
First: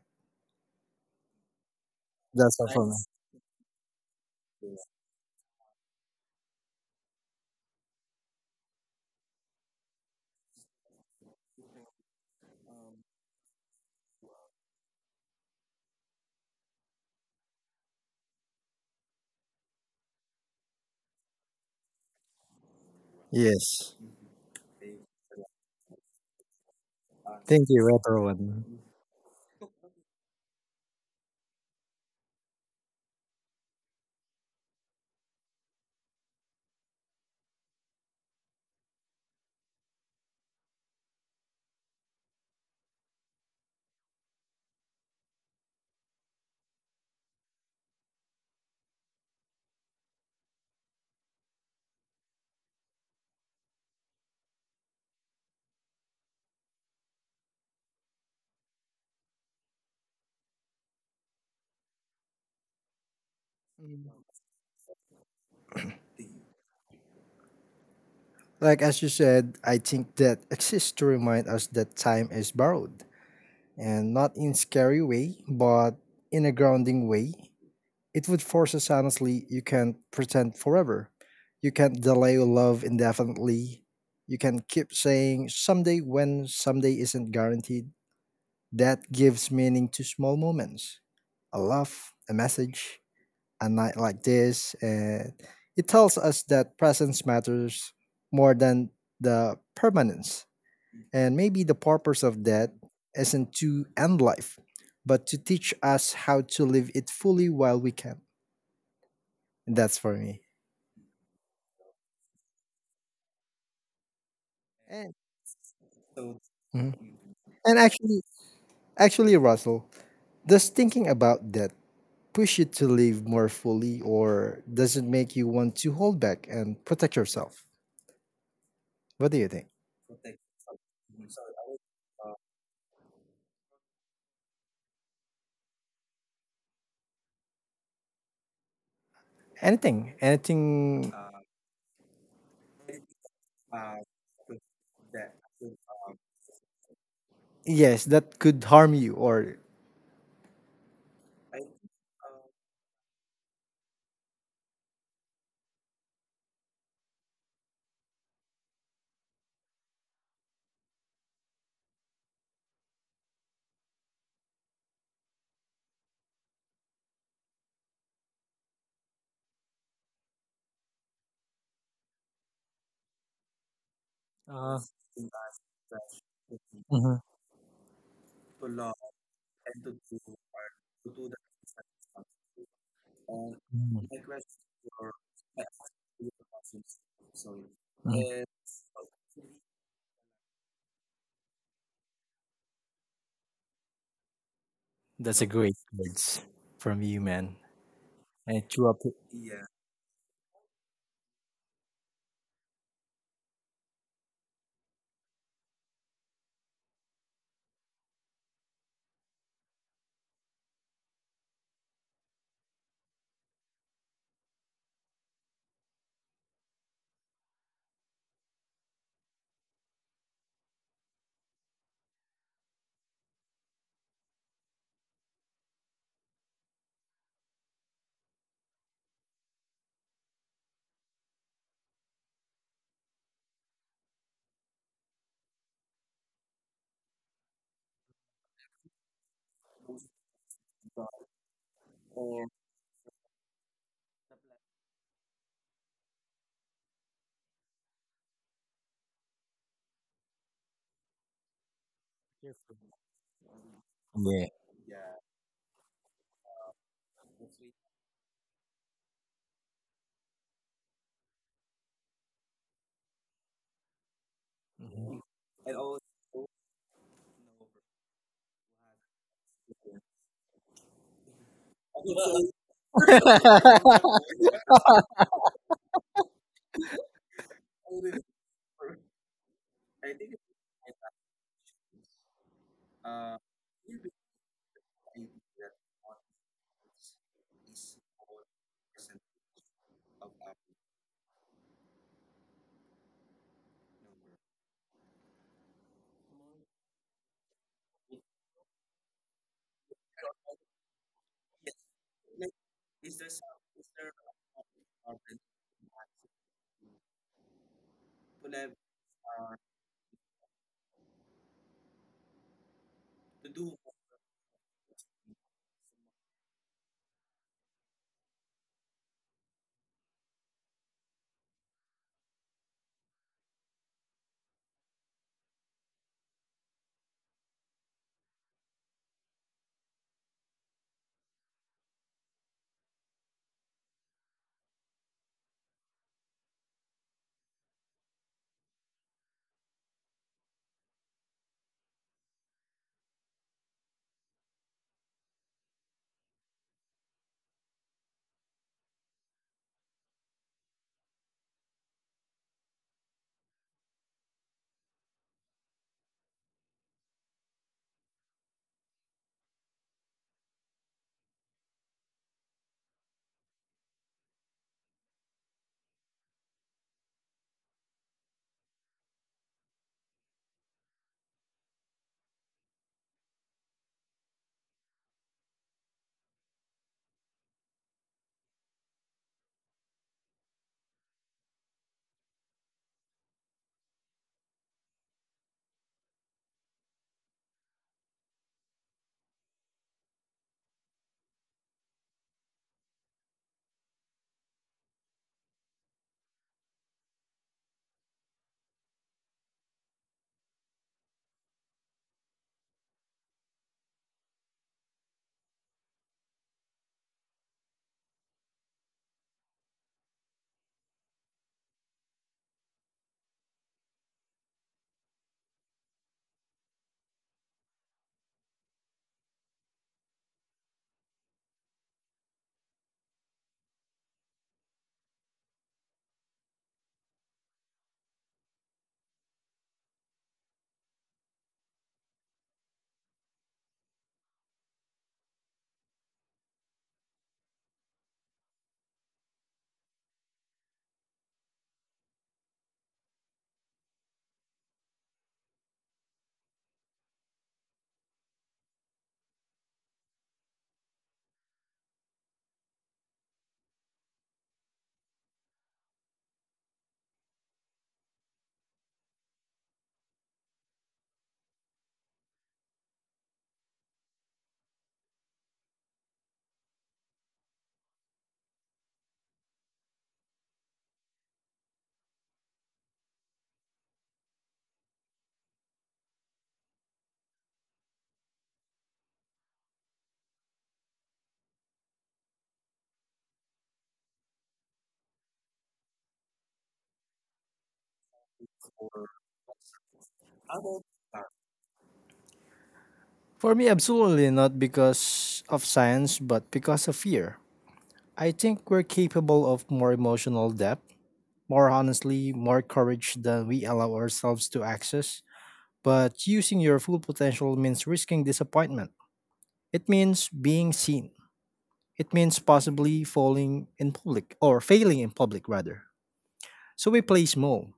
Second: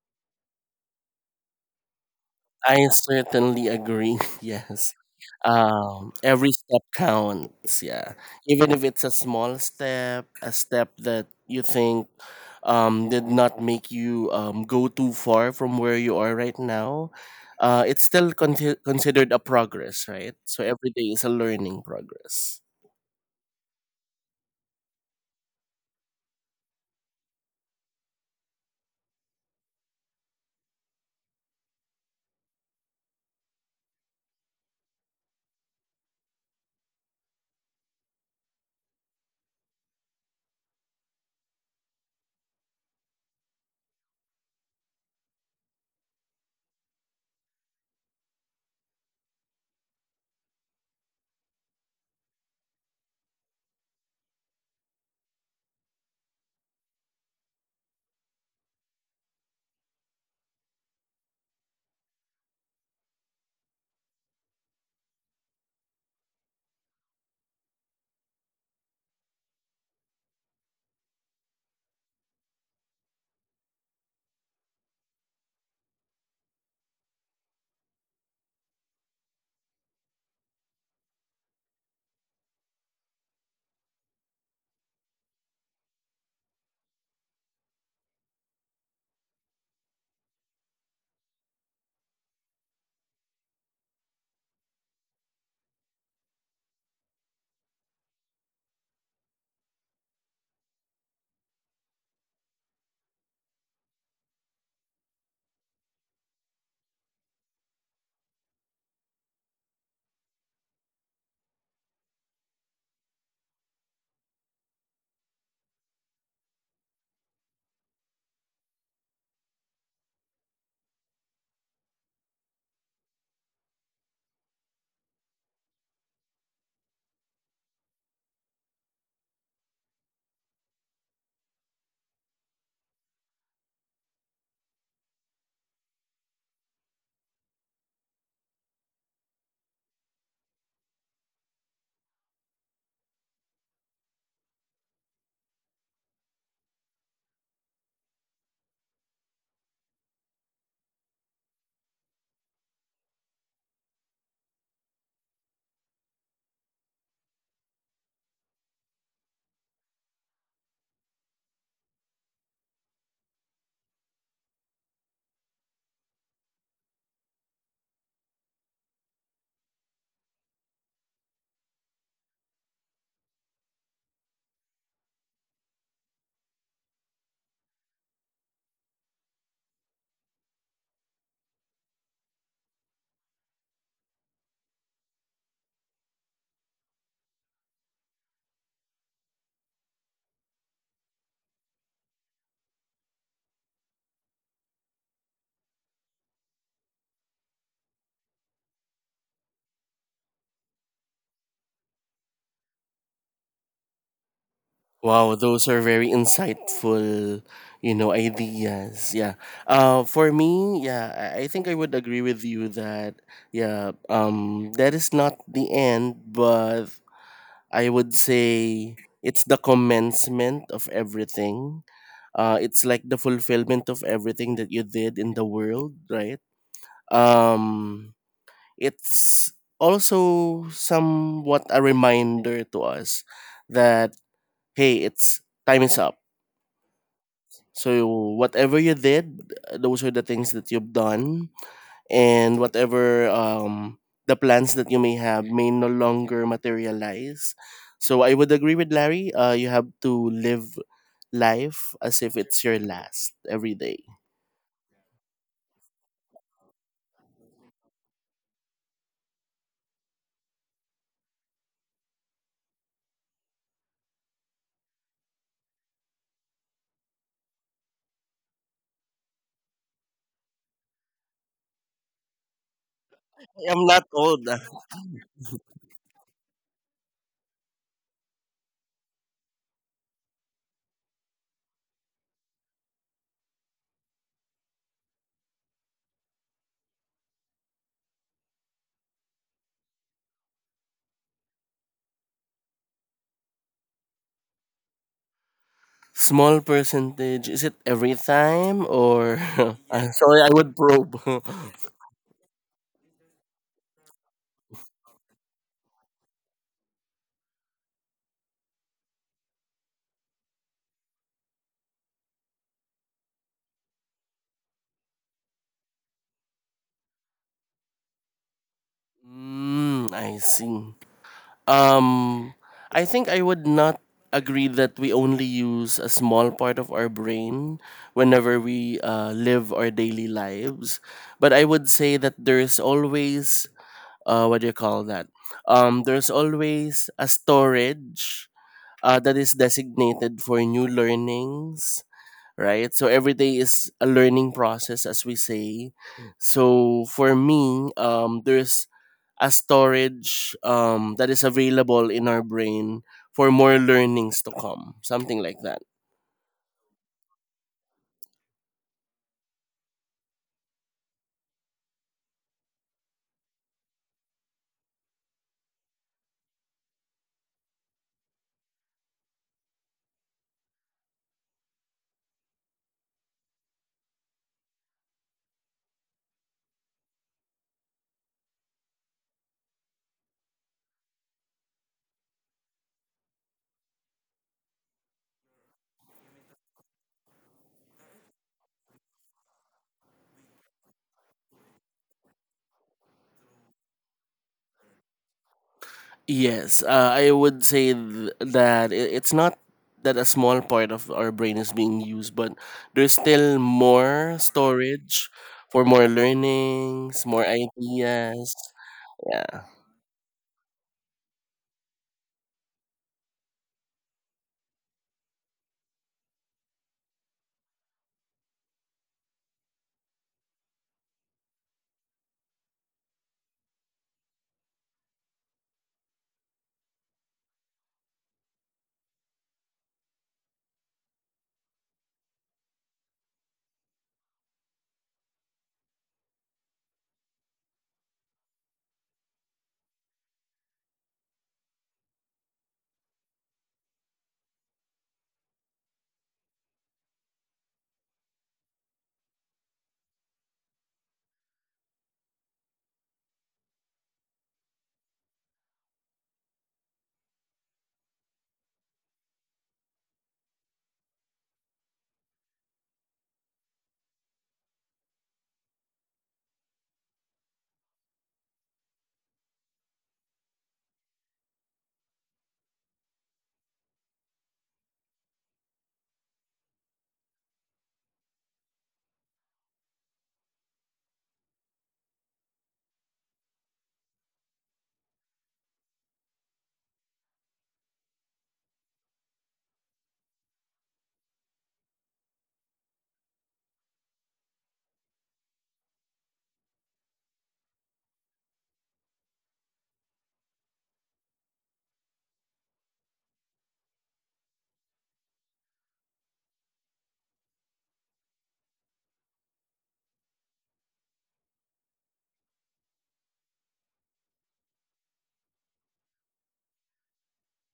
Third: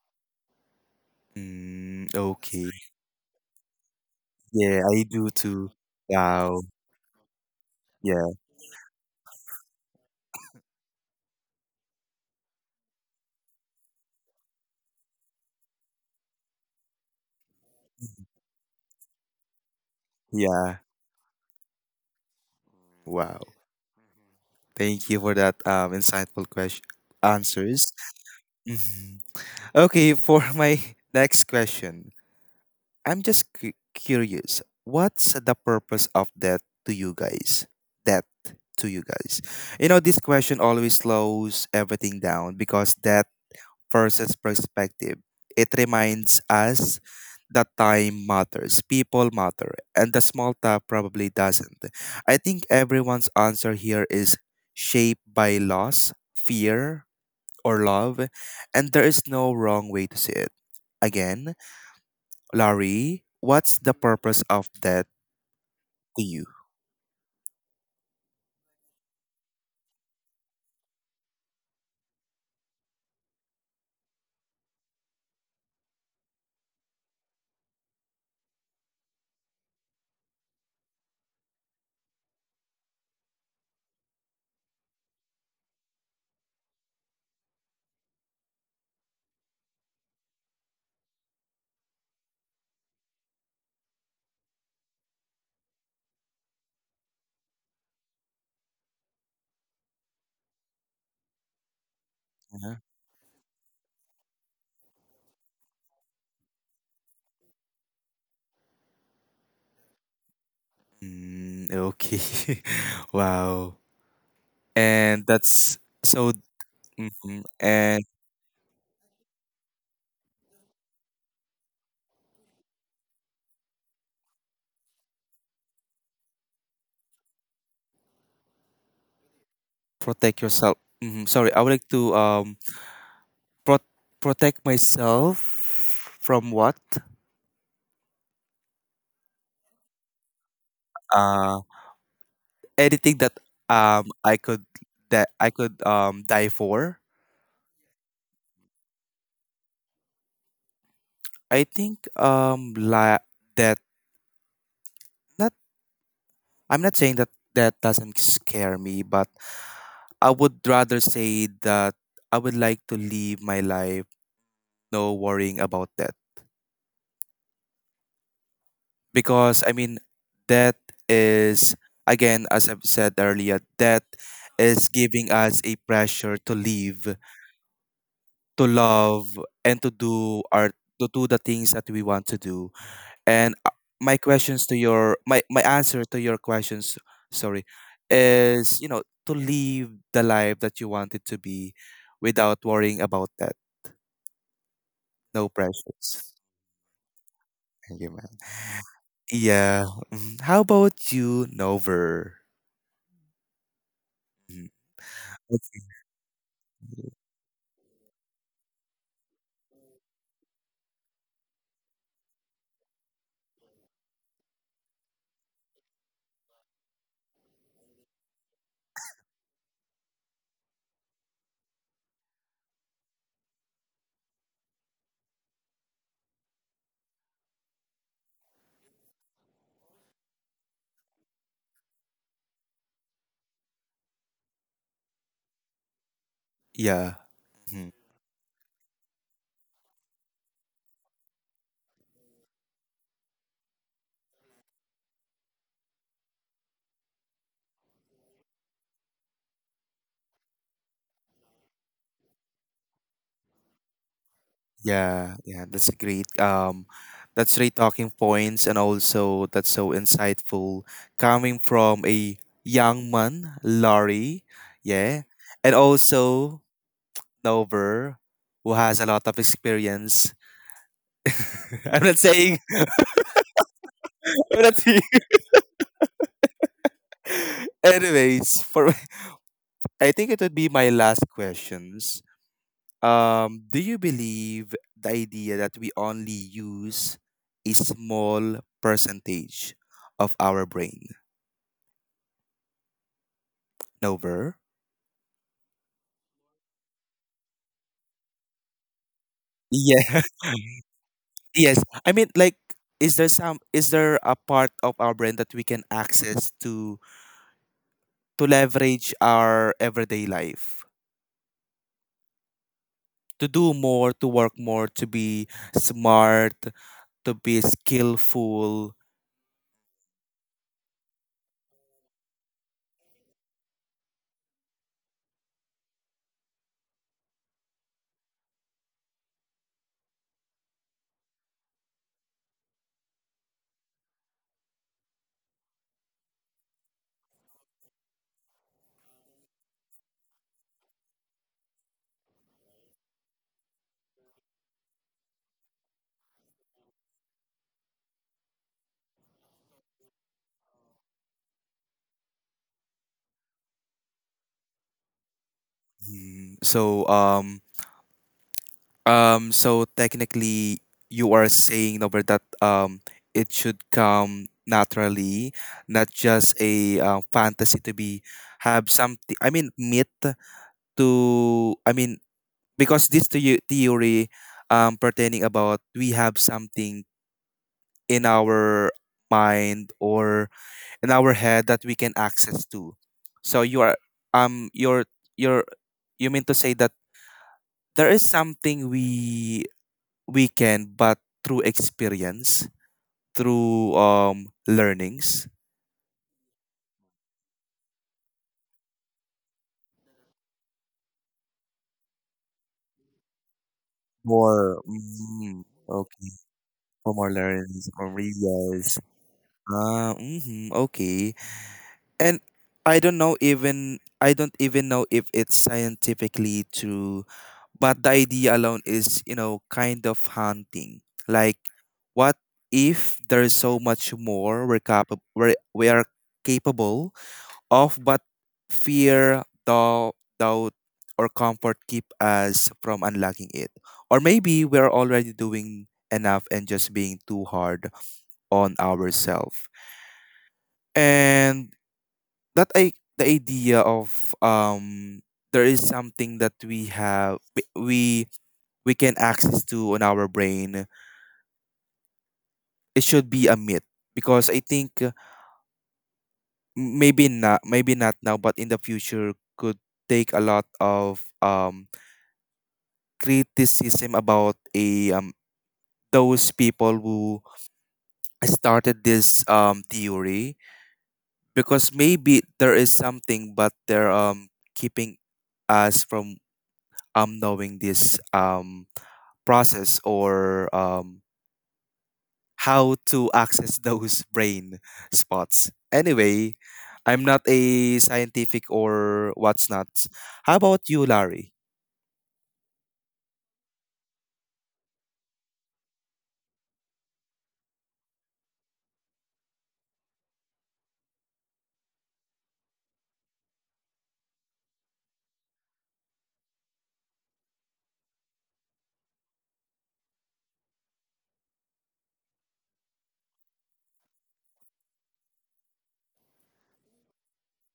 A: Mm,
B: That's all
A: okay.
B: for
C: I
B: me.
C: certainly agree. [laughs]
A: Yeah,
C: Yes.
A: I do too.
C: Every
A: Wow.
C: step counts. Yeah.
A: Yeah.
C: Even if it's a small step, a step that you think did not make you go too far from where you are right now, it's still considered a progress, right? So
A: Yeah.
C: every day is a learning progress.
A: Wow.
B: Yes,
A: Thank you for that insightful question,
B: thank you
A: answers.
B: everyone.
A: Hmm. Okay, for my [laughs] next question. I'm just curious. What's the purpose of that to you guys? That to you guys. You know, this question always slows everything down because that person's perspective. It reminds us that time matters, people matter, and the small talk probably doesn't. I think everyone's answer here is shaped by loss, fear, or love, and there is no wrong way to see it. Again, Laurie, what's the purpose of that to you?
B: Like as you said, I think that exists to remind us that time is borrowed, and not in scary way, but in a grounding way. It would force us honestly, you can't pretend forever. You can't delay love indefinitely. You can keep saying someday when someday isn't guaranteed. That gives meaning to small moments. A laugh, a message, a night like this, and it tells us that presence matters more than the permanence. And maybe the purpose of that
A: Uh-huh.
B: isn't to end life, but to teach us how to live it fully while we can. That's for me.
A: Mm, okay. [laughs] Wow.
B: And.
A: And that's so.
B: Mhm.
A: Mhm.
B: and
A: And
B: actually, Actually, Russell, does thinking about that push you to live more fully, or does it make you want to hold back and protect yourself? What do you think?
A: protect yourself. Hmm. Sorry, I would like to pro- protect myself from what?
B: Anything,
A: Uh, anything that I could, that I could die for.
B: yes, that could harm you, or
A: I think that not. I'm not saying that that doesn't scare me, but I would rather say that I would like to live my life no worrying about death. Because I mean, death is, again, as I've said earlier, death
B: uh,
A: is giving us a pressure to live,
B: mhm,
A: to love, and to do the things that we want to do. And my
B: mhm,
A: questions to your my answer to your questions, sorry,
B: mhm.
A: is, you know, to live the life that you want it to be without worrying about that.
B: That's a
A: No
B: great
A: pressures.
B: words from you, man.
A: Thank you, man.
B: And true up.
A: Yeah. Mhm. How about you, Nover? Mhm.
C: Wow,
A: Okay.
C: those are very insightful, you know, ideas. Yeah. For me, yeah, I think I would agree with you that, yeah, that is not the end, but I would say it's the commencement of everything. It's like the fulfillment of everything that you did in the world, right? Um, it's also somewhat a reminder to us that, hey, it's time is up.
A: Yeah. Mhm.
C: So whatever you did, those are the things that you've done, and whatever the plans that you may have may no longer materialize. So I would agree with Larry. You have to live life as if it's your last every day.
A: Yeah, yeah, that's a great that's great talking points, and also that's so insightful coming from a young man, Laurie, yeah, and also Nover, who has a lot of experience. [laughs] I'm not saying [laughs]
C: I'm not
B: [laughs]
C: old.
A: I'm not saying [laughs] anyways, for [laughs] I think it would be my last questions. Do you believe the idea that we only use a small percentage of our brain? Nover?
C: Small percentage. Is it every time or? [laughs]
A: Yeah.
C: Sorry, I would probe.
A: [laughs] Yes.
C: [laughs]
A: I mean, like, is there some, is there a part of our brain that we can access to leverage our everyday life? To do more, to work more, to be smart, to be skillful.
C: I see. Um, I think I would not agree that we only use a small part of our brain whenever we live our daily lives. But I would say that there's always, what do you call that? There's always a storage that is designated for new learnings, right? So every day is a learning process, as we say. So for me, there's a storage that is available in our brain for more learnings to come, something like that.
A: Mhm. So technically, you are saying over that it should come naturally, not just a fantasy to be have something. I mean, myth to. I mean, because this to you theory pertaining about we have something in our mind or in our head that we can access to. So you are um you're you're you mean to say that there is something we can, but through experience, through learnings.
C: Yes, I would say it's not that a small part of our brain is being used, but there's still more
A: More,
C: storage
A: mm,
C: for more
A: okay, for more
C: learnings, more
A: learnings, for
C: ideas.
A: reals.
C: Yeah,
A: Ah, mm-hmm, okay. And I don't know, even I don't even know if it's scientifically true, but the idea alone is, you know, kind of haunting. Like, what if there's so much more we're capable, we are capable of, but fear, doubt, or comfort keep us from unlocking it. Or maybe we're already doing enough and just being too hard on ourselves. And that I the idea of there is something that we have we can access to on our brain. It should be a myth because I think maybe not now but in the future could take a lot of criticism about a those people who started this theory because maybe there is something but they're keeping us from knowing this process or how to access [laughs] those brain spots anyway. I'm not a scientific or what's not. How about you, Larry?
B: For me, absolutely not because of science, but because of fear. I think we're capable of more emotional depth, more honestly, more courage than we allow ourselves to access. But using your full potential means risking disappointment. It means being seen. It means possibly falling in public, or failing in public rather. So we play small.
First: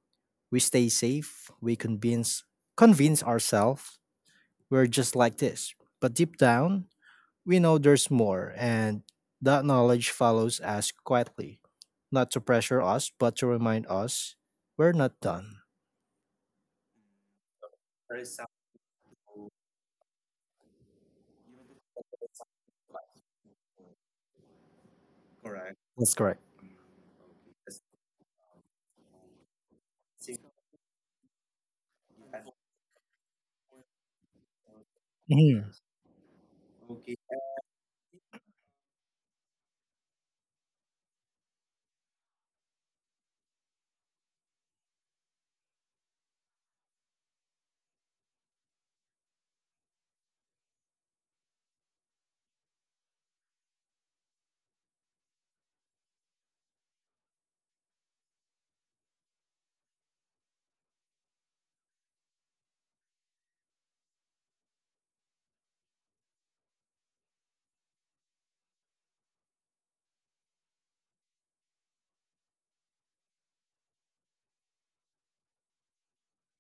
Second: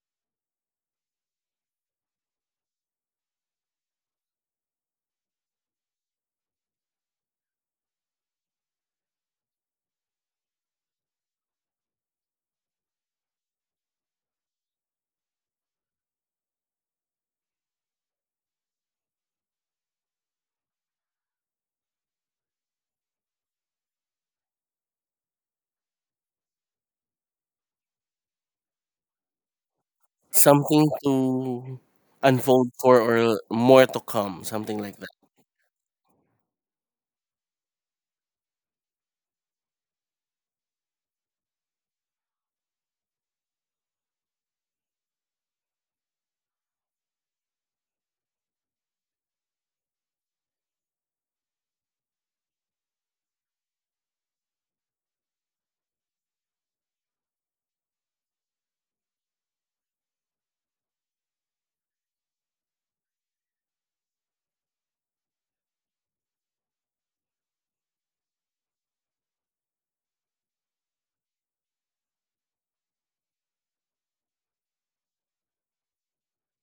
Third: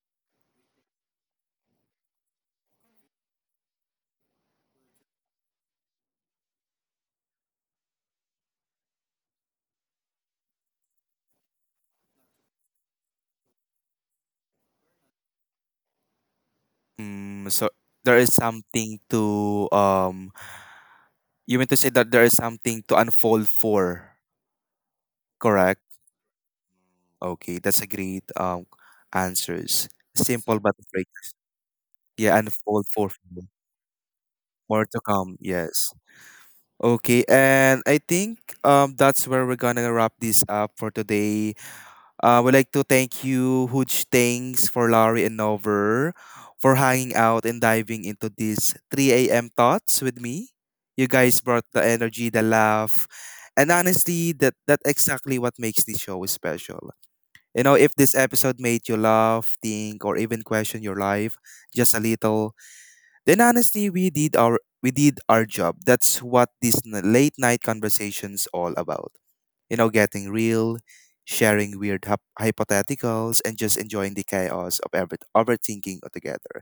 B: We stay safe. We convince ourselves we're just like this. But deep down, we know there's more, and that knowledge follows us quietly, not to pressure us, but to remind us we're not done.
A: Mm, so there is something to you mean to say that there is something to unfold for, correct?
B: That's correct.
A: Okay, that's a great answers. Simple but
C: something
A: great.
C: to
A: Yeah,
C: unfold
A: unfold
C: for
A: for
C: or more to come, something
A: more
C: like
A: to
C: that.
A: come.
B: Mhm.
A: Yes. Okay, and I think that's where we're gonna wrap this up for today. I would like to thank you. Huge thanks for Laurie and Nover for hanging out and diving into these 3 a.m. thoughts with me. You guys brought the energy, the laugh, and honestly, that's exactly what makes this show special. You know, if this episode made you laugh, think, or even question your life just a little, then honestly, we did our job. That's what these late night conversations all about. You know, getting real, sharing weird hypotheticals, and just enjoying the chaos of ever overthinking altogether.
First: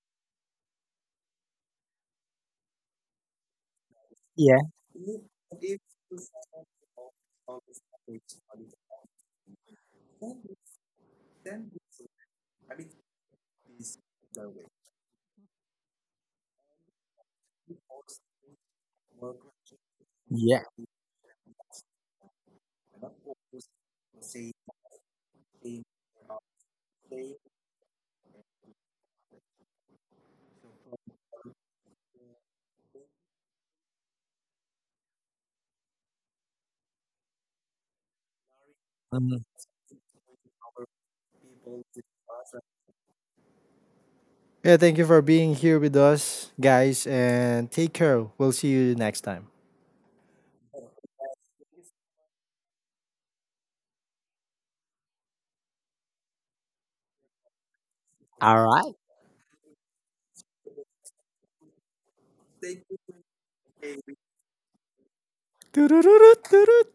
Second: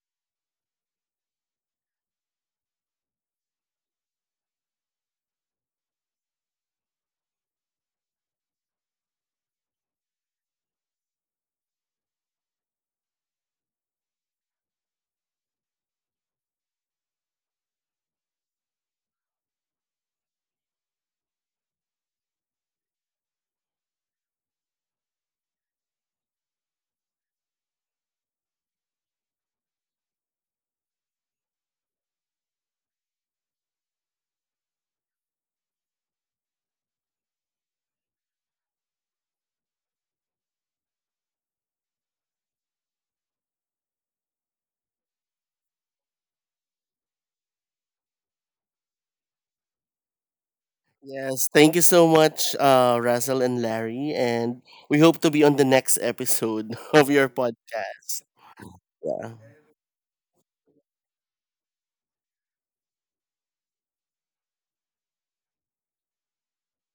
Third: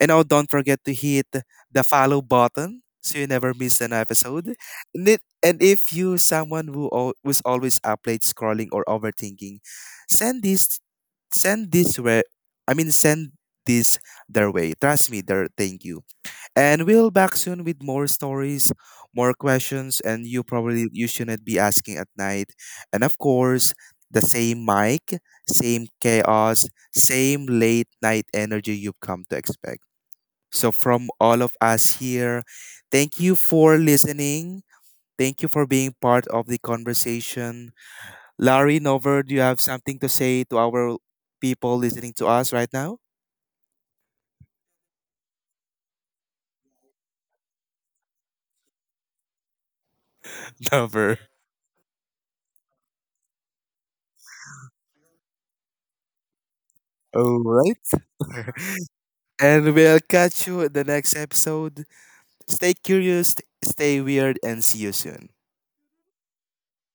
A: And now, don't forget to hit the follow button so you never miss an episode.
B: Yeah.
A: And if you someone who's always up late scrolling or overthinking, send this send this where I mean send this their way. Trust me, their thank you. And we'll back soon with more stories, more questions, and
B: Yeah.
A: you shouldn't be asking at night. And of course, the same mic, same chaos, same late night energy you've come to expect. So from all of us here, thank you for listening. Thank you for being part of the conversation. Larry, Nover, do you
B: Mhm.
A: have something to say to our people listening to us right now?
B: Yeah, thank you for being here with us, guys, and take care. We'll see you next time.
A: [laughs] Nover.
C: Yes, thank you so much, Russell and Larry, and we hope to be on the next episode [laughs] of your
A: All right.
C: podcast.
B: All right.
C: Yeah.
A: And we'll catch you in the next episode. Stay curious, stay weird, and see you soon.
B: [laughs]